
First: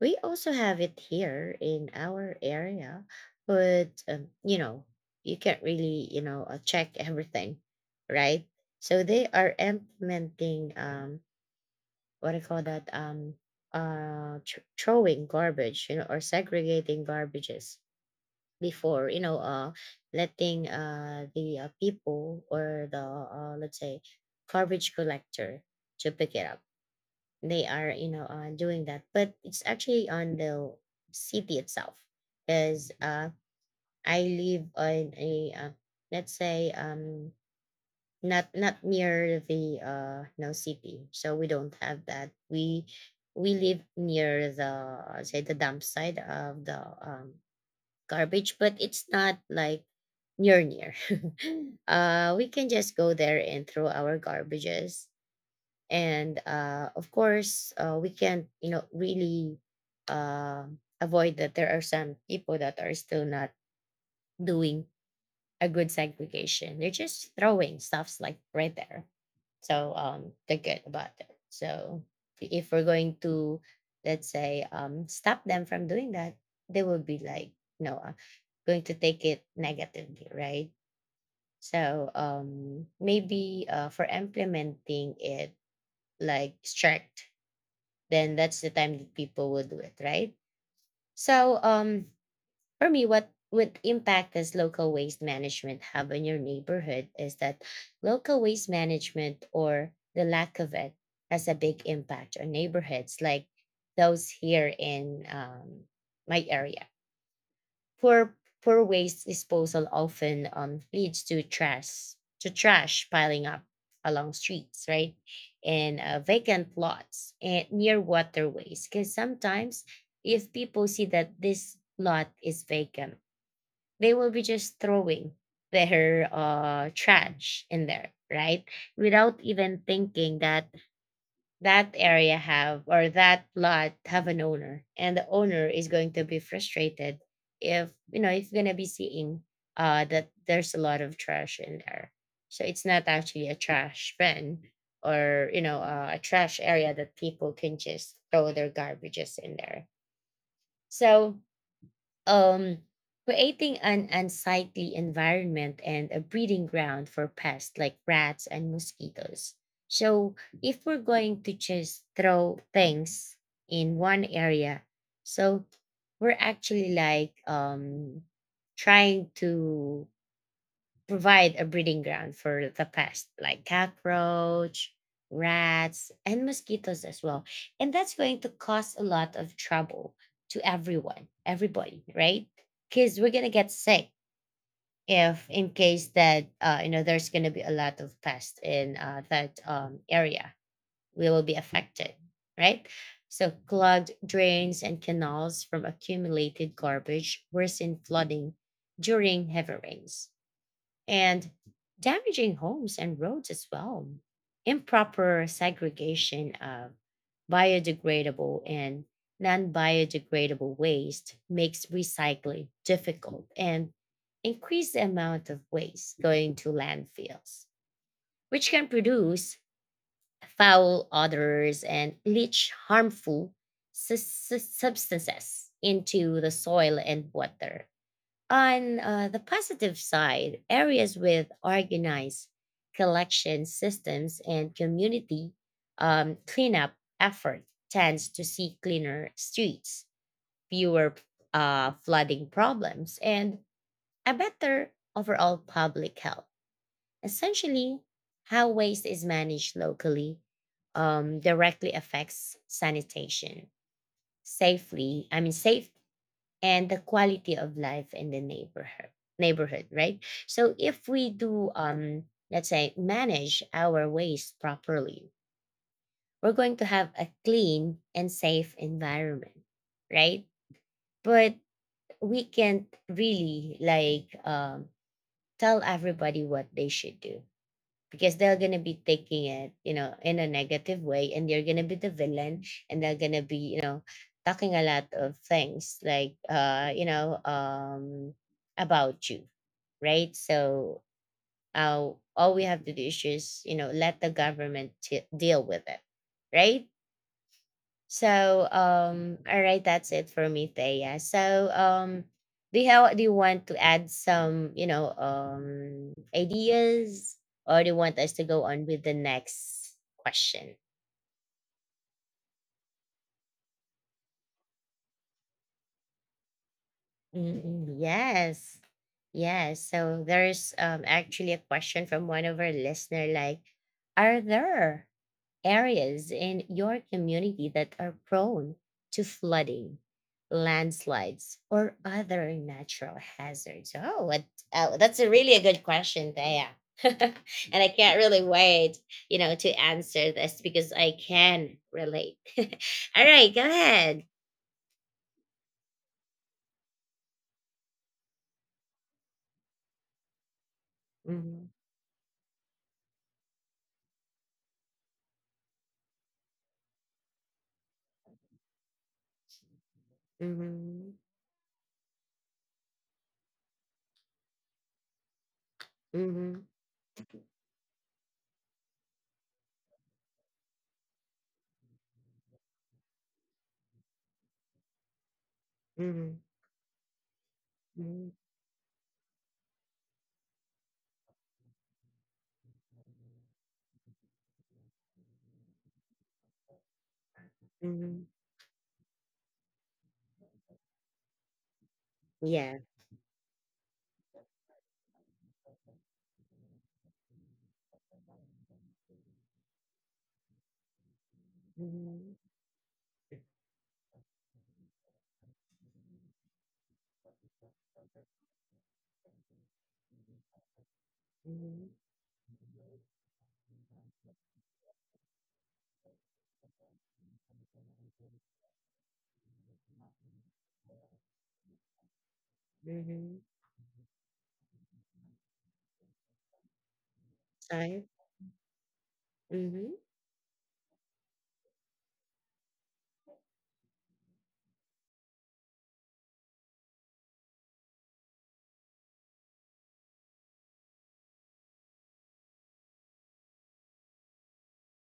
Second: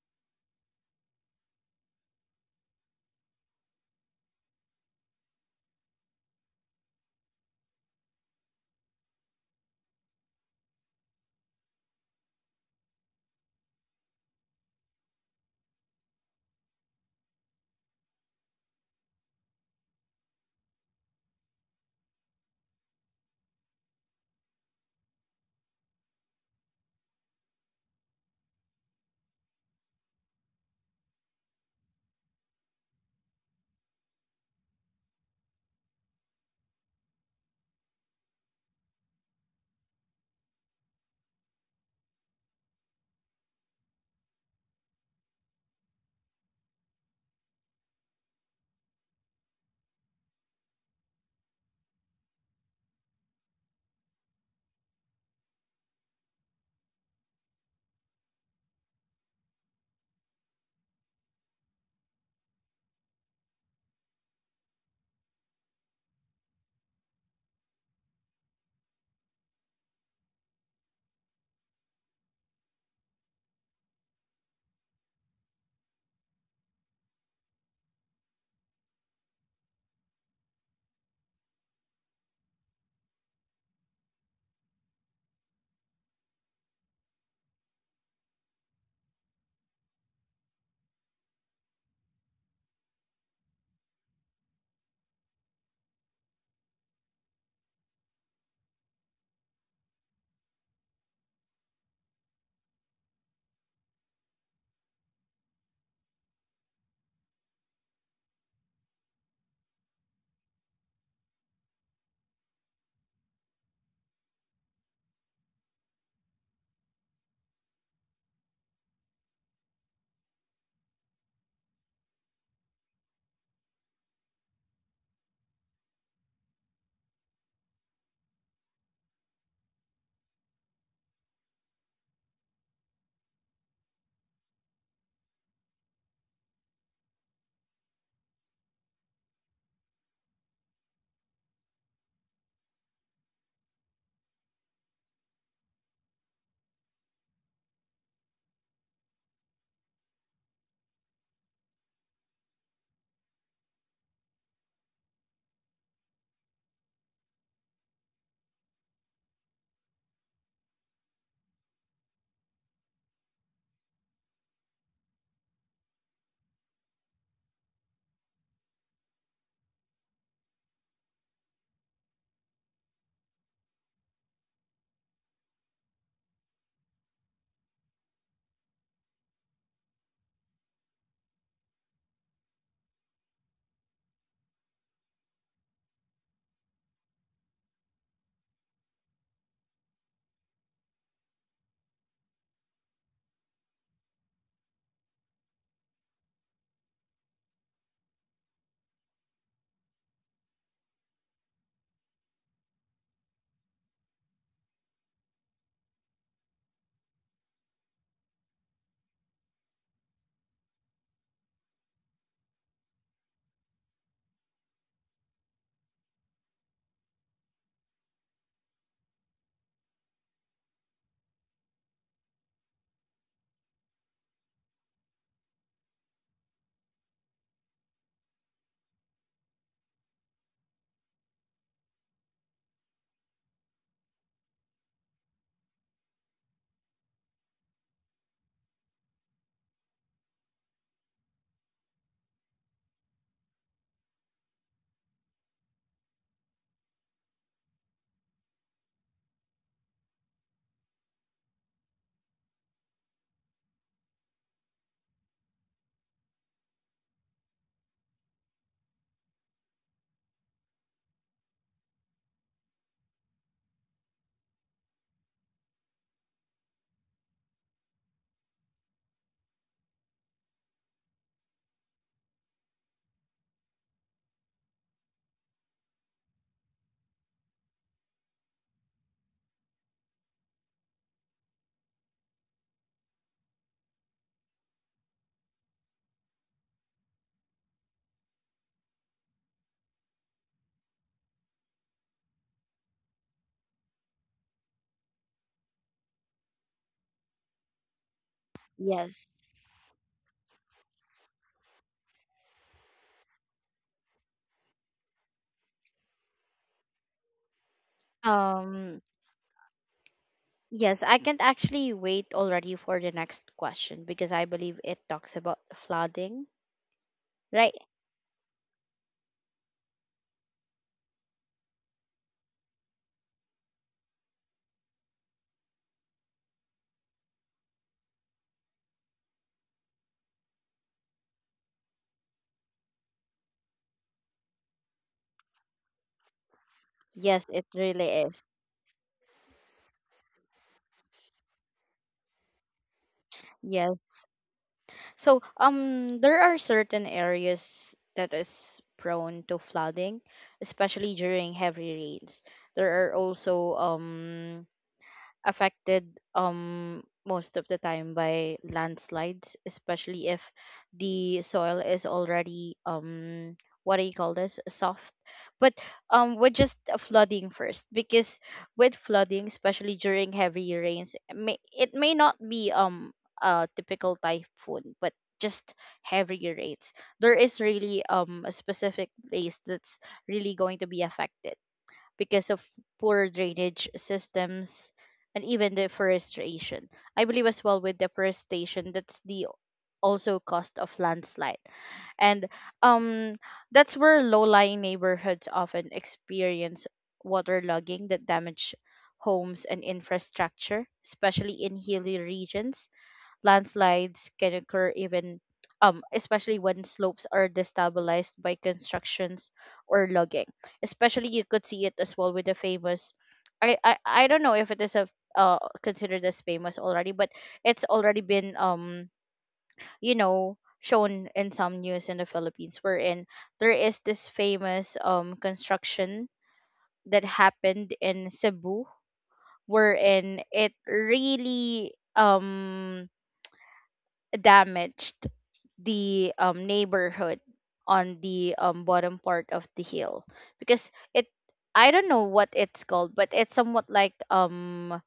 Speaker 1: We also have it here in our area, but, you can't really, check everything, right? So they are implementing, what do you call that, throwing garbage, you know, or segregating garbages before letting the people, or the let's say, garbage collector to pick it up. They are, doing that, but it's actually on the city itself. Because I live on a, let's say, not near the, no, city. So we don't have that. We live near the, say, the dump site of the um garbage, but it's not like near near. [LAUGHS] We can just go there and throw our garbages, and of course, we can't really uh, avoid that there are some people that are still not doing a good segregation. They're just throwing stuffs like right there. So they're good about it. So if we're going to, let's say, stop them from doing that, they will be like, you know, uh, going to take it negatively, right? So maybe for implementing it like strict, then that's the time that people will do it, right? So for me, what impact does local waste management have on your neighborhood is that local waste management or the lack of it has a big impact on neighborhoods like those here in my area. Poor poor waste disposal often leads to trash piling up along streets, right? And vacant lots and near waterways. Because sometimes if people see that this lot is vacant, they will be just throwing their trash in there, right, without even thinking that that area have or that lot have an owner, and the owner is going to be frustrated if, you know, it's going to be seeing that there's a lot of trash in there. So it's not actually a trash bin or, you know, a trash area that people can just throw their garbages in there. So um, creating an unsightly environment and a breeding ground for pests like rats and mosquitoes. So, if we're going to just throw things in one area, so we're actually like trying to provide a breeding ground for the pests like cockroach, rats, and mosquitoes as well. And that's going to cause a lot of trouble to everyone, everybody, right? Because we're gonna get sick if, in case that, you know, there's gonna be a lot of pests in that area, we will be affected, right? So clogged drains and canals from accumulated garbage worsen flooding during heavy rains and damaging homes and roads as well. Improper segregation of biodegradable and non biodegradable waste makes recycling difficult and increase the amount of waste going to landfills, which can produce foul odors and leach harmful substances into the soil and water. On the positive side, areas with organized collection systems and community cleanup effort tends to see cleaner streets, fewer flooding problems, and a better overall public health. Essentially, how waste is managed locally directly affects sanitation, safety and the quality of life in the neighborhood, right? So if we do let's say manage our waste properly, we're going to have a clean and safe environment, right? But we can't really like tell everybody what they should do, because they're gonna be taking it, you know, in a negative way, and they are gonna be the villain, and they're gonna be, you know, talking a lot of things like, you know, about you, right? So, uh, all we have to do is just, you know, let the deal with it, right? So,
Speaker 2: Yes.
Speaker 1: all right, that's it for me, Thea. So, do you have, do you want to add some, you know, ideas, or do you want us to go on with the
Speaker 2: Um
Speaker 1: next question?
Speaker 2: yes, I can't actually wait already for the next question because I believe it talks about flooding,
Speaker 1: Mm,
Speaker 2: right?
Speaker 1: yes, yes. So there's actually a question from one of our listener, like, are there areas in your community that are prone to flooding, landslides, or other natural hazards? Oh, what, oh that's a really a good question, Thea. [LAUGHS]
Speaker 2: Yes,
Speaker 1: And
Speaker 2: it
Speaker 1: I can't
Speaker 2: really
Speaker 1: really
Speaker 2: is.
Speaker 1: wait, you know, to answer this because I can relate. [LAUGHS] All right, go ahead.
Speaker 2: Yes. So there are certain areas that is prone to flooding, especially
Speaker 1: Mhm,
Speaker 2: during heavy rains. There are also affected most of the time by landslides, especially if
Speaker 1: mhm,
Speaker 2: the soil is already what do you call this, soft. But
Speaker 1: mhm,
Speaker 2: with just flooding first, because with flooding, especially during heavy rains, it may not be a typical typhoon, but just
Speaker 1: mhm,
Speaker 2: heavy rains. There is really
Speaker 1: mhm,
Speaker 2: a specific place that's really going to be affected because of poor drainage systems and even deforestation. I believe as well with
Speaker 1: mhm.
Speaker 2: deforestation, that's the also cost of landslide. And
Speaker 1: Yeah.
Speaker 2: um that's where low-lying neighborhoods often experience waterlogging that damage homes and infrastructure. Especially in hilly
Speaker 1: Mhm,
Speaker 2: regions, landslides can occur even especially when slopes are destabilized by constructions or logging. Especially you could
Speaker 1: mhm,
Speaker 2: see it as well with the famous, I don't know if it is a considered as famous already, but it's already been you know shown in some news in the Philippines, wherein
Speaker 1: mhm.
Speaker 2: there is this famous construction that happened
Speaker 1: Sorry.
Speaker 2: in Cebu,
Speaker 1: Mhm.
Speaker 2: wherein it really damaged the neighborhood on the bottom part of the hill, because it I don't know what it's called, but it's somewhat like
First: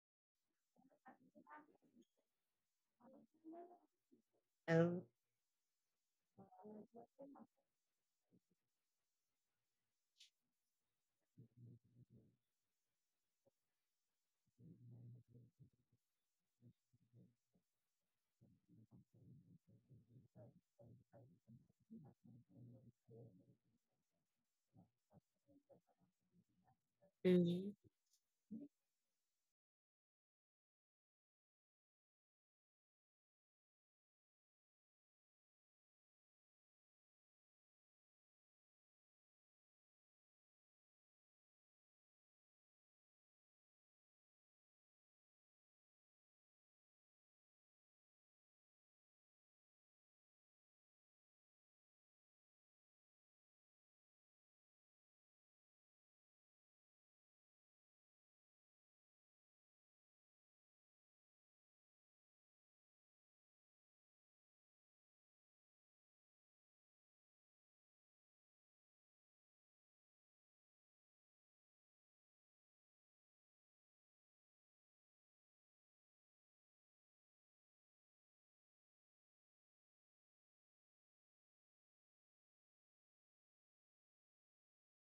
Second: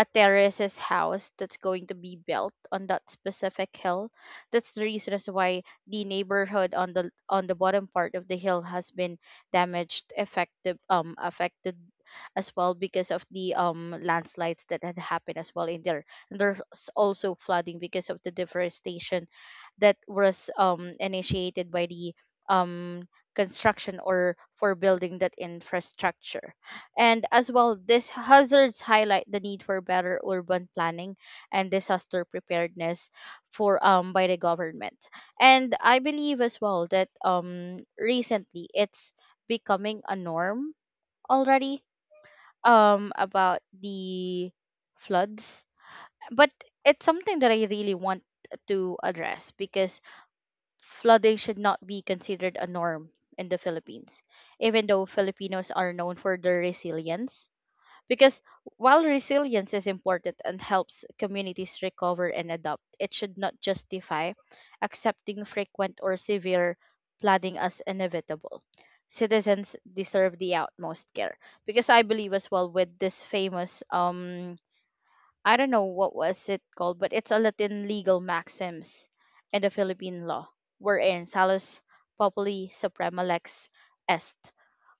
Speaker 2: a terrace's house that's going to be built on that specific hill. That's the
Speaker 1: Oh.
Speaker 2: reason as why the neighborhood on the bottom part of the hill has been damaged, effective affected as well because of the landslides that had happened as well in there. And there's also flooding because of the deforestation that was initiated by the um construction or for building that infrastructure, and as
Speaker 1: Mhm,
Speaker 2: well, these hazards highlight the need for better urban planning and disaster preparedness for by the government. And I believe as well that recently it's becoming a norm already about the floods. But it's something that I really want to address because flooding should not be considered a norm in the Philippines, even though Filipinos are known for their resilience, because while resilience is important and helps communities recover and adapt, it should not justify accepting frequent or severe flooding as inevitable. Citizens deserve the utmost care. Because I believe as well with this famous I don't know what was it called, but it's a Latin legal maxims in the Philippine law, wherein Salus Populi Suprema Lex Est,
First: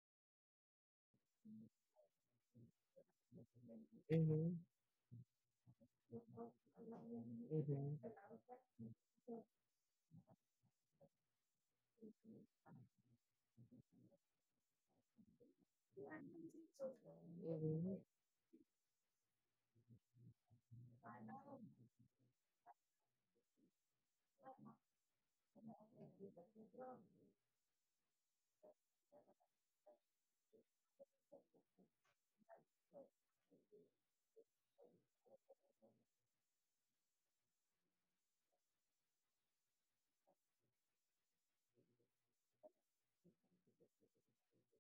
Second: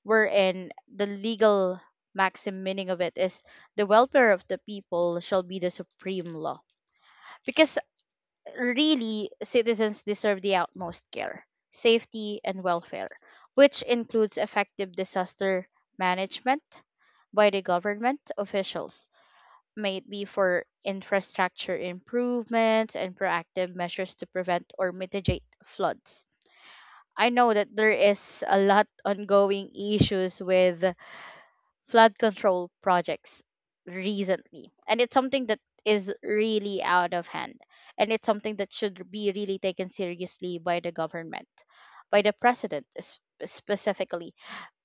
Speaker 2: wherein the legal maxim meaning of it is the welfare of the
Speaker 1: mhm.
Speaker 2: people shall be the supreme law. Because
Speaker 1: Mhm,
Speaker 2: really, citizens deserve the utmost care, safety, and welfare, which includes effective disaster management by the
Speaker 1: mhm,
Speaker 2: government officials, may it be for infrastructure improvements and proactive measures to prevent or mitigate floods. I know that there is a lot ongoing issues with flood control projects recently, and it's something that is really out of hand, and it's something that should be really taken seriously by the government, by the president specifically.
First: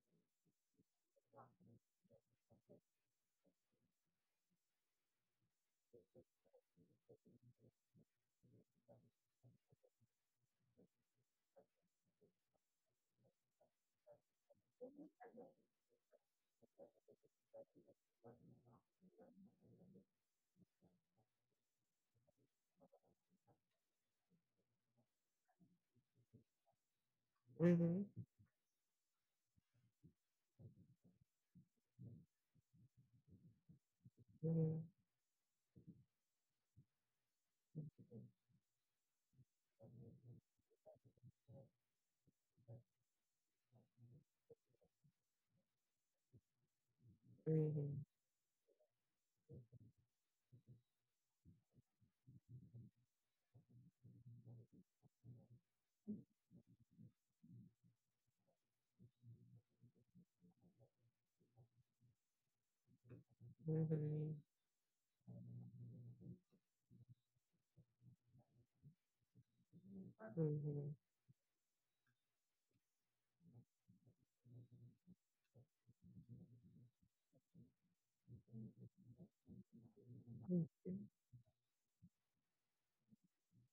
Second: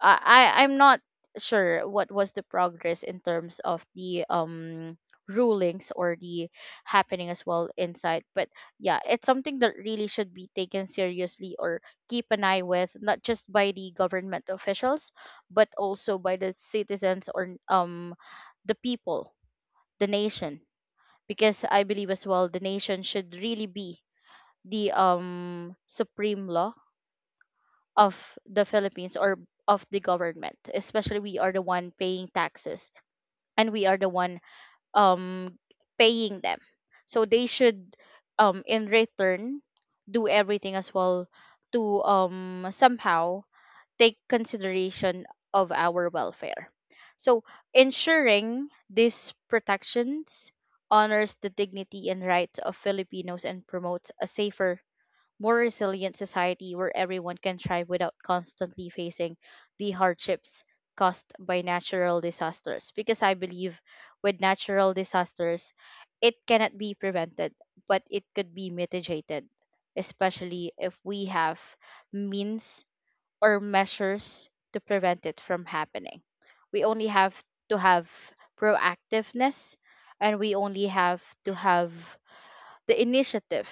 Speaker 2: I'm not sure what was the progress in terms of the rulings or the happening as well inside, but yeah, it's something that really should be taken seriously or keep an eye with, not just by the government officials but also by the citizens, or the people, the nation, because I believe as well the nation should really be the supreme law
Speaker 1: mhm,
Speaker 2: of the Philippines or of the government, especially we are the one paying taxes and we are the one,
Speaker 1: mhm,
Speaker 2: um paying them, so they should, in return, do everything as well to somehow take consideration of our welfare. So,
Speaker 1: mhm,
Speaker 2: ensuring these protections honors the dignity and rights of Filipinos and promotes a safer, more resilient society where everyone can thrive without constantly facing the hardships caused by natural disasters. Because I believe
Speaker 1: mhm,
Speaker 2: with natural disasters, it cannot be prevented, but it could be mitigated, especially if
Speaker 1: mhm,
Speaker 2: we have means or measures to prevent it from happening. We only have to have proactiveness, and we only have to have the initiative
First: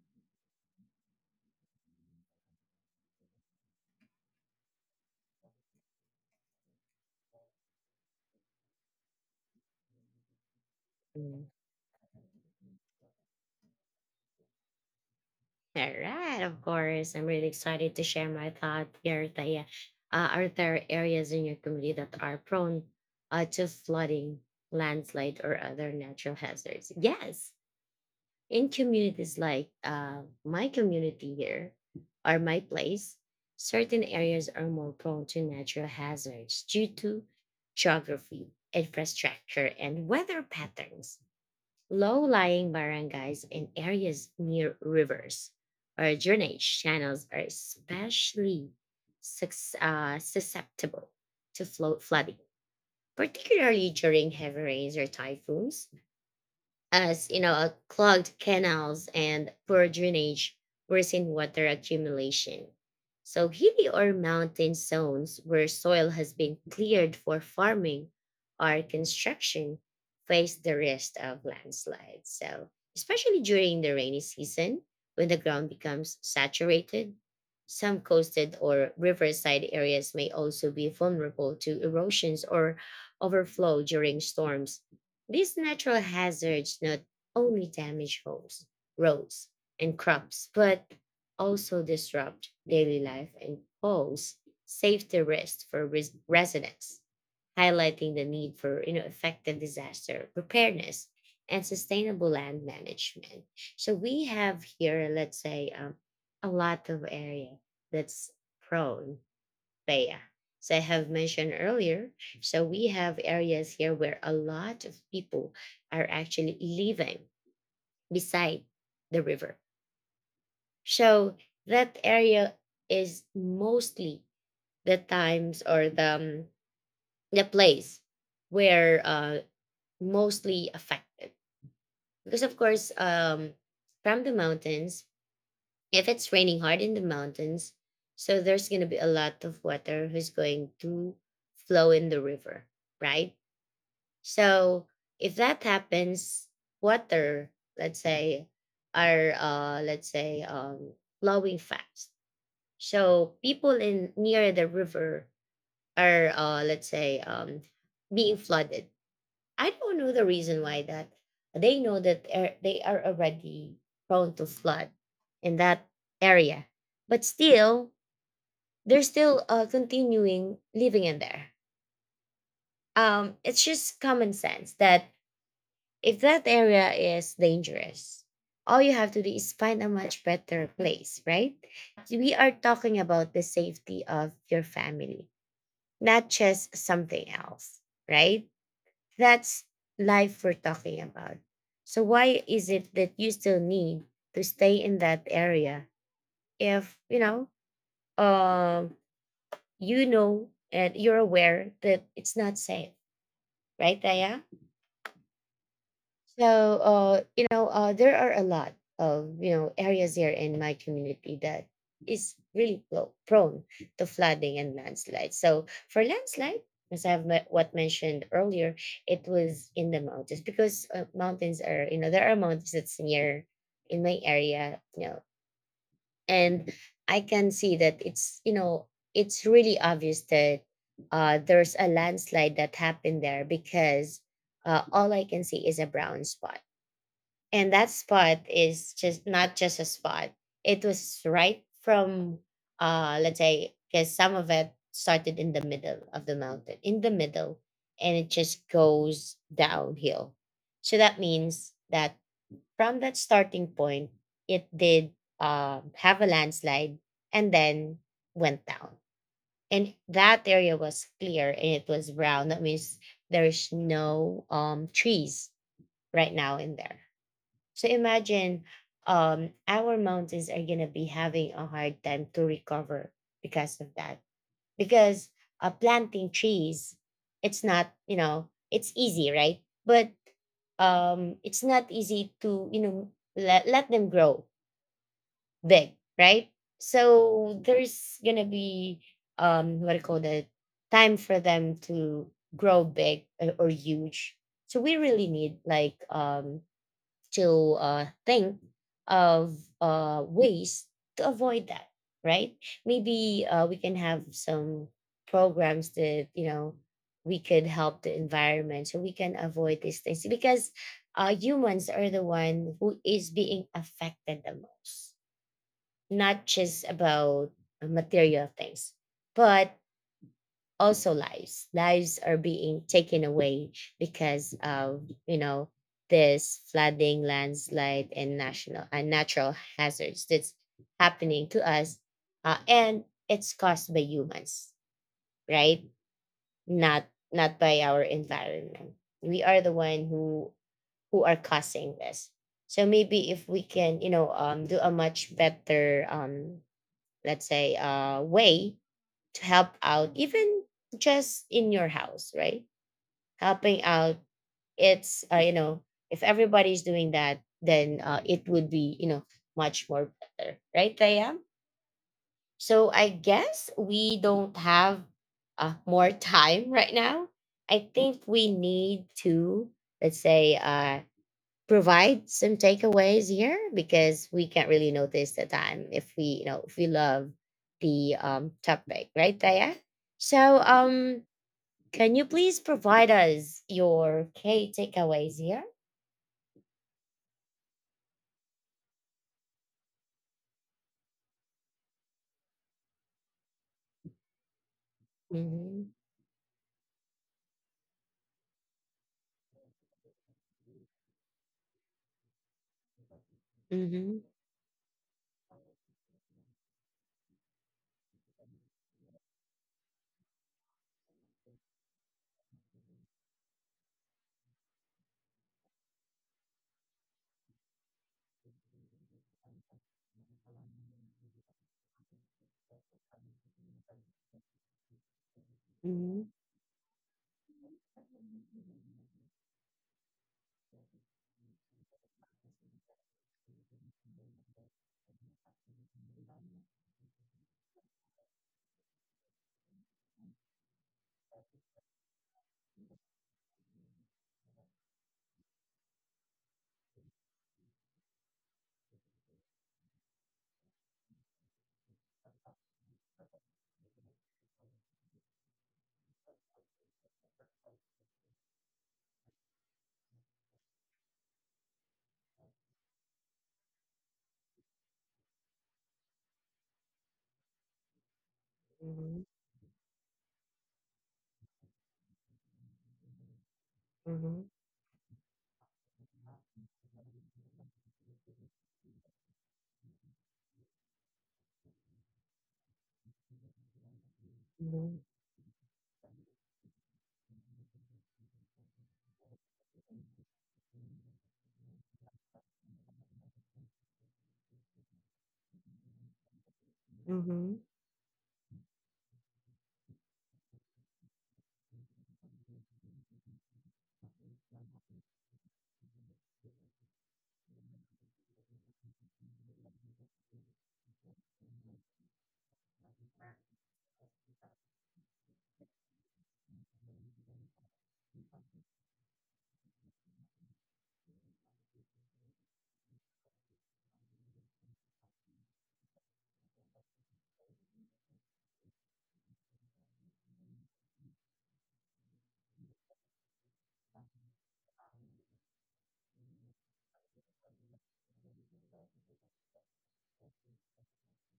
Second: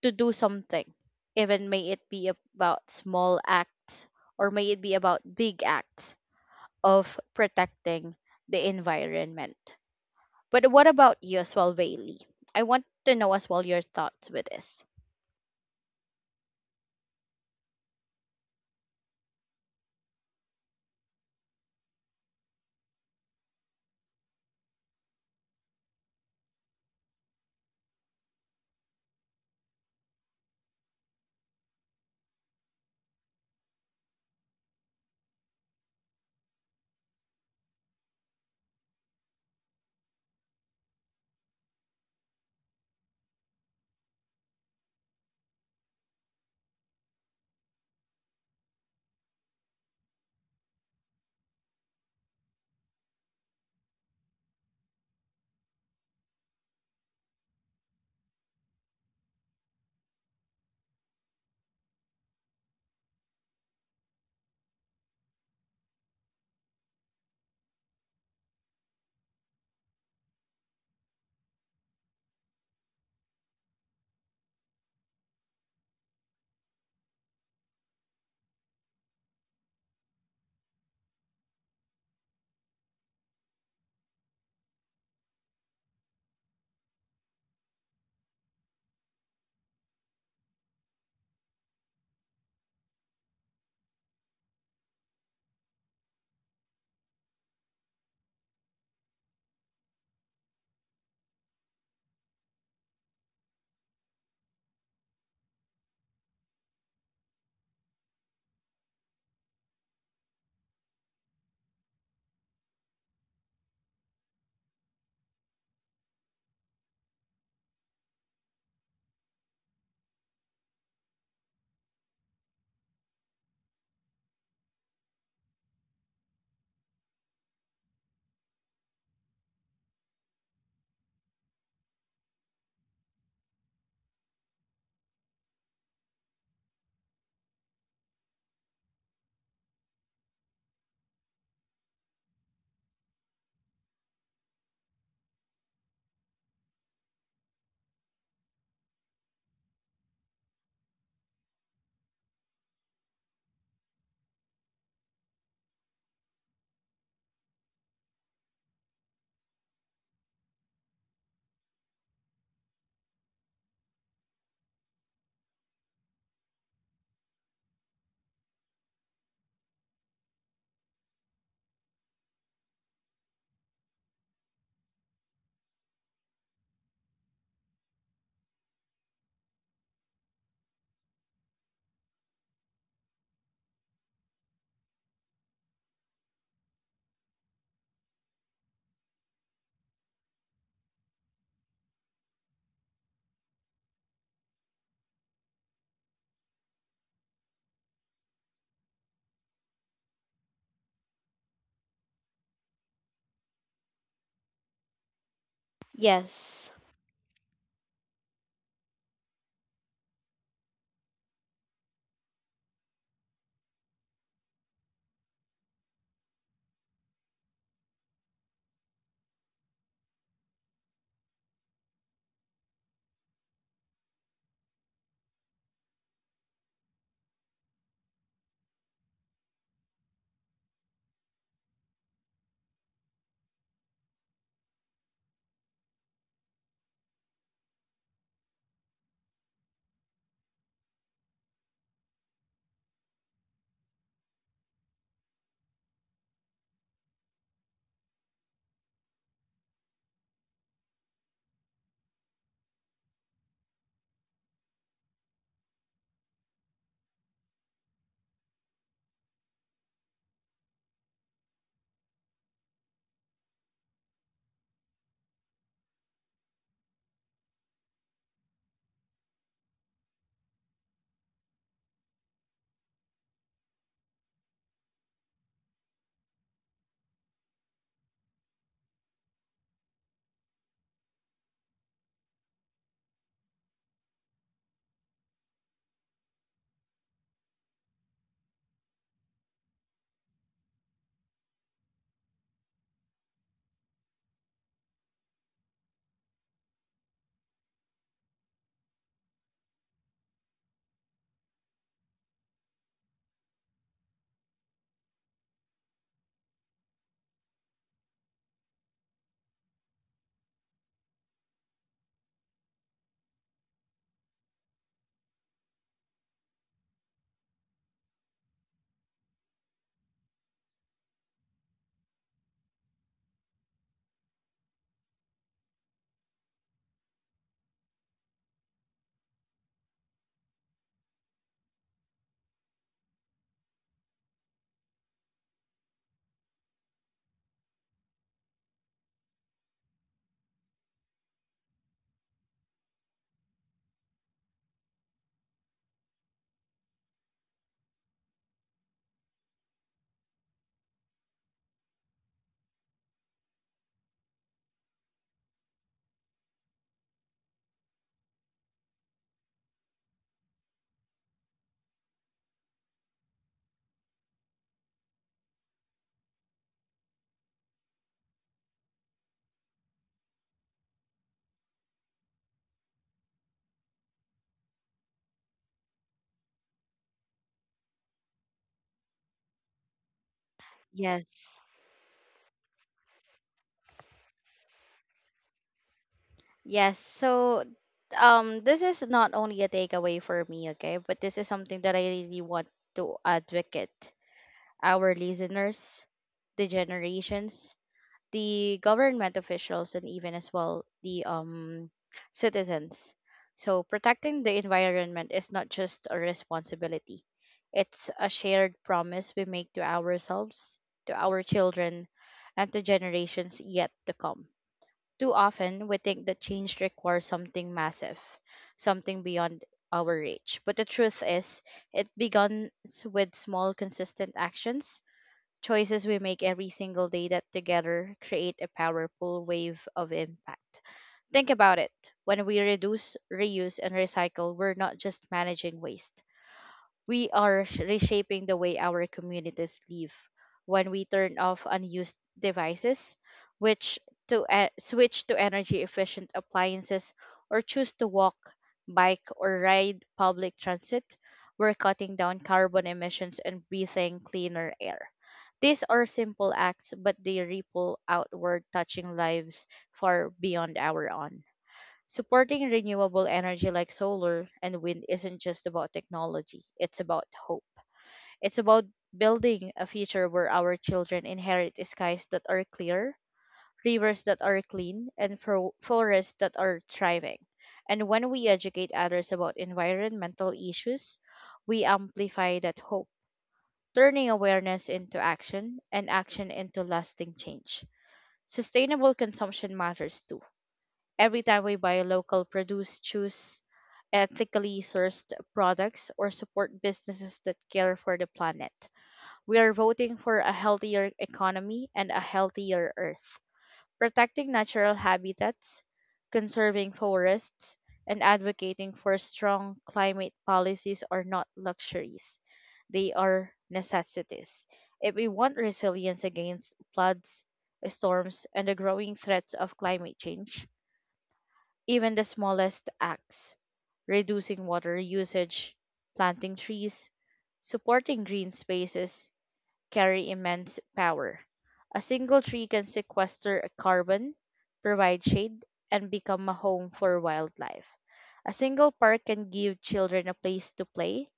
Speaker 2: to do something, even may it be about small acts or may it be about big acts of protecting the environment. But what about you
Speaker 1: mhm.
Speaker 2: as well, Bailey? I want to know as well your thoughts with this.
Speaker 1: All right, of course. I'm really excited to share my thought here, Taya. Are there areas in your community that are prone to flooding, landslide, or other natural hazards? Yes, in communities like my community here or my place, certain areas are more prone to natural hazards due to geography, infrastructure, and weather patterns. Low lying barangays and areas near rivers or drainage channels are especially susceptible to flooding, particularly during heavy rains or typhoons, as you know, clogged canals and poor drainage worsen water accumulation. So hilly or mountain zones where soil has been cleared for farming or construction face the risk of landslides. So especially during the rainy season, when the ground becomes saturated, some coasted or riverside areas may also be vulnerable to erosions or overflow during storms. These natural hazards not only damage homes, roads, and crops, but also disrupt daily life and pose safety risks for residents, highlighting the need for, you know, effective disaster preparedness and sustainable land management. So we have here, let's say, a lot of area that's prone, Bea. So I have mentioned earlier, so we have areas here where a lot of people are actually living beside the river. So that area is mostly the times or the place where mostly affected. Because of course, from the mountains, if it's raining hard in the mountains, so there's going to be a lot of water who's going to flow in the river, right? So if that happens, water, let's say, are let's say flowing fast. So people in near the river are let's say being flooded. I don't know the reason why that. They know that they are already prone to flood in that area, but still they're still continuing living in there. It's just common sense that if that area is dangerous, all you have to do is find a much better place, right? We are talking about the safety of your family, not just something else, right? That's life we're talking about. So why is it that you still need to stay in that area if, um you know and you're aware that it's not safe, right, Daya? So,
Speaker 2: Yes.
Speaker 1: you know, there are a lot of, you know, areas here in my community that is really prone to flooding and landslides. So for landslide, as what mentioned earlier, it was in the mountains because mountains are, you know, there are mountains that's near in my area, you know, and I can see that it's, you know, it's really obvious that there's a landslide that happened there because all I can see is a brown spot, and that spot is just not just a spot. It was right from let's say, because some of it started in the middle of the mountain, in the middle, and it just goes downhill. So that means that from that starting point, it did have a landslide and then went down. And that area was clear and it was brown. That means there's no trees right now in there. So imagine our mountains are going to be having a hard time to recover because of that. Because planting trees, it's not, you know, it's easy, right? But it's not easy to, you know, let, let them grow big, right? So there's going to be, what I call the time for them to grow big or huge. So we really need like to think of ways to avoid that, right? Maybe we can have some programs that, you know, we could help the environment so we can avoid these things because humans are the one who is being affected the most, not just about material things, but also lives are being taken away because of, you know, this flooding, landslide, and national and natural hazards that's happening to us, and it's caused by humans, right? Not not by our environment. We are the one who are causing this. So maybe if we can, you know, do a much better let's say way to help out, even just in your house, right? Helping out, it's, you know, if everybody's doing that, then it would be, you know, much more better, right, Taya? So I guess we don't have more [LAUGHS] time right now. I think we need to, let's say, provide some takeaways here because we can't really notice the time if we, you know, if we love the topic, right, Taya? So
Speaker 2: Yes.
Speaker 1: can you please provide us your key takeaways here.
Speaker 2: Yes. So, this is not only a takeaway for me, okay, but this is something that I really want to advocate our
Speaker 1: Mm-hmm,
Speaker 2: listeners, the generations, the government officials, and even as well the citizens. So
Speaker 1: mm-hmm,
Speaker 2: protecting the environment is not just a responsibility. It's a shared promise we make to ourselves, to our children, and to generations yet to come. Too often, we think that change requires something massive, something beyond our reach. But the truth is, it begins with small, consistent actions, choices we
Speaker 1: mm-hmm,
Speaker 2: make every single day that together create a powerful wave of impact. Think about it. When we reduce, reuse, and recycle, we're not just managing waste, we are reshaping the way our communities live. When we turn off unused devices, which to switch to energy efficient appliances, or choose to walk, bike, or ride public transit, we're cutting down carbon emissions and breathing cleaner air. These are simple acts, but they ripple outward, touching lives far beyond our own. Supporting renewable energy like solar and wind isn't just about technology, it's about hope. It's about building a future where our children inherit skies that are clear, rivers that
Speaker 1: mm-hmm,
Speaker 2: are clean, and forests that are thriving. And when we educate others about environmental issues, we amplify that hope, turning awareness
Speaker 1: mm-hmm,
Speaker 2: into action and action into lasting change. Sustainable consumption matters too. Every time we buy local produce, choose ethically sourced products, or support businesses that
Speaker 1: mm-hmm,
Speaker 2: care for the planet, we are voting for a healthier economy and a healthier earth. Protecting natural habitats, conserving forests, and advocating for strong climate policies are not luxuries, they are necessities. If we want resilience against floods, storms, and the growing threats of climate change, even the smallest acts, reducing water usage, planting trees, supporting green spaces, carry immense power. A single tree can sequester carbon, provide shade, and become a home for wildlife. A single park can give children a place to play,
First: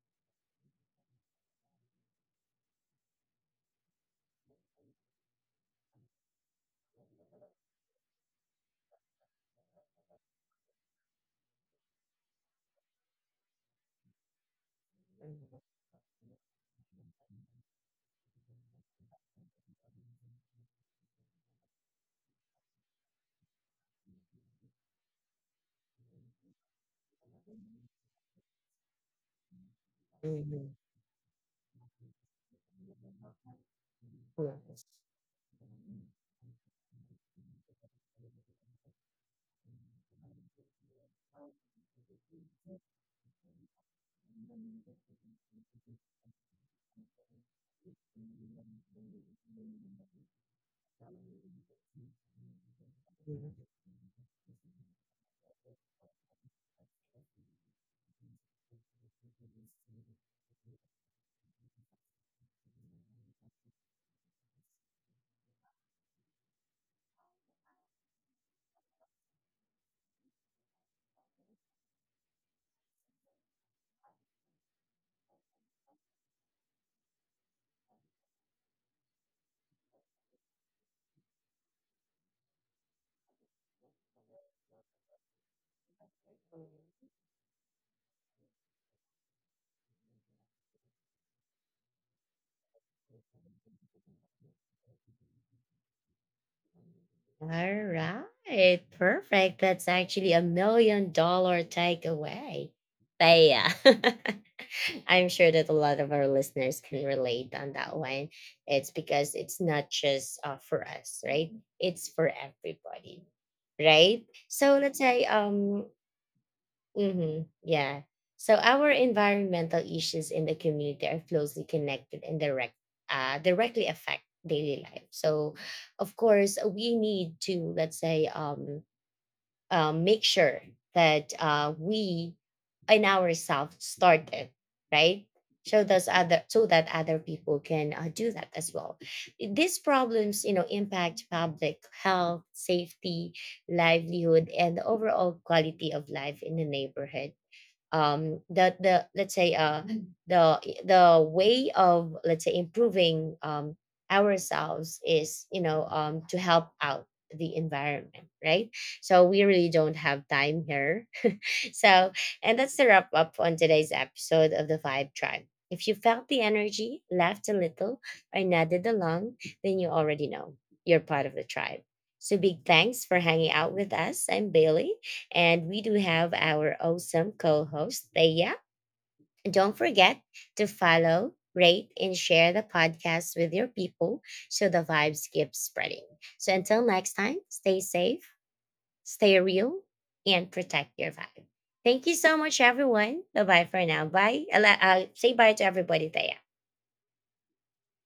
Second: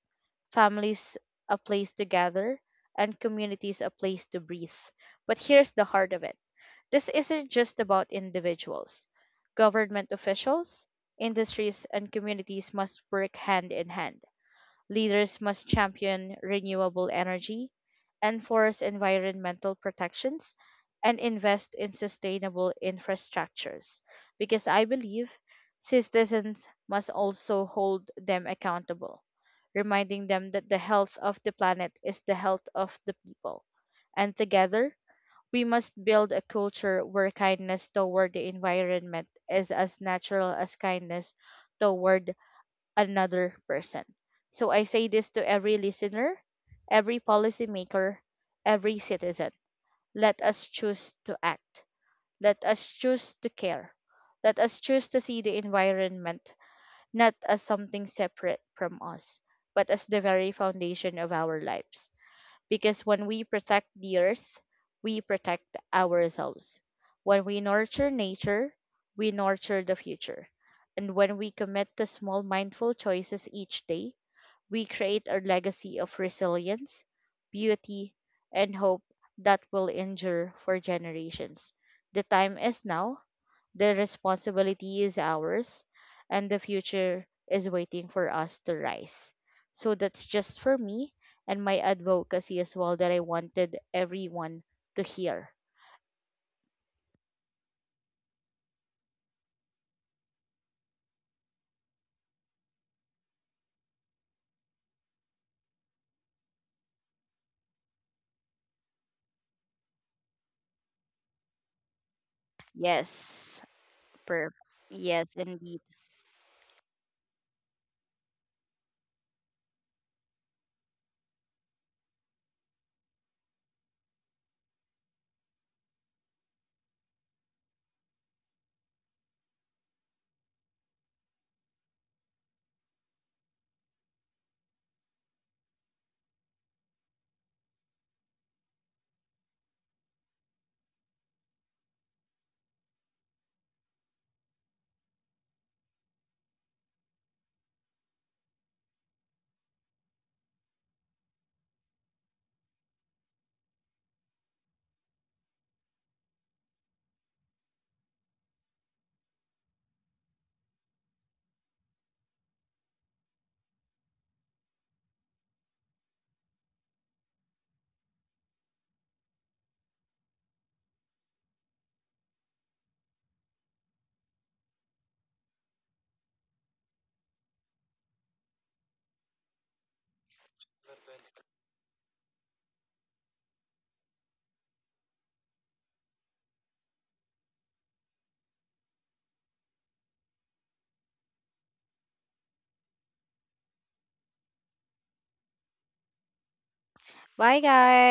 Speaker 2: families a place to gather, and communities a place to breathe. But here's the heart of it: this isn't just about individuals. Government officials, industries, and communities must work hand in hand. Leaders must champion renewable energy, enforce environmental protections, and invest in sustainable infrastructures. Because I believe citizens must also hold them accountable, reminding them that the health of the planet is the health of the people. And together, we must build a culture where kindness toward the environment is as natural as kindness toward another person. So I say this to every listener, every policymaker, every citizen. Let us choose to act. Let us choose to
Speaker 1: mm-hmm.
Speaker 2: care. Let us choose to see the environment not as something separate from us, but as the very foundation of our lives. Because when we protect the earth, we protect ourselves. When we nurture nature, we nurture the future. And when we commit to small mindful choices each day, we create a legacy of resilience, beauty, and hope that will endure for generations. The time is now, the responsibility is ours, and the future is waiting for us to rise. So that's just for me and my advocacy as well that I wanted everyone to hear.
Speaker 1: All right, perfect. That's actually a million dollar takeaway. But yeah, [LAUGHS] I'm sure that a lot of our listeners can relate on that one. It's because it's not just for us, right? It's for everybody,
Speaker 2: Yes,
Speaker 1: right?
Speaker 2: perfect.
Speaker 1: So let's say
Speaker 2: Yes, indeed.
Speaker 1: mm-hmm. Yeah. So our environmental issues in the community are closely connected and directly affect daily life. So, of course, we need to, let's say, make sure that we in ourselves start it, right. So those other so that other people can do that as well. These problems, you know, impact public health, safety, livelihood, and the overall quality of life in the neighborhood. The let's say mm, the way of, let's say, improving ourselves is, you know, to help out the environment, right? So we really don't have time here. So, and that's the wrap up on today's episode of The Vibe Tribe. If you felt the energy, laughed a little, or nodded along, then you already know you're part of the tribe. So, big thanks for hanging out with us. I'm Bailey, and we do have our awesome co host, Thea. And don't forget to follow, rate, and share the podcast with your people so the vibes keep spreading. So, until next time, stay safe, stay real, and protect your vibe. Thank you so much, everyone. Bye bye for now. Bye. Say bye to everybody there.
Speaker 2: Bye, guys.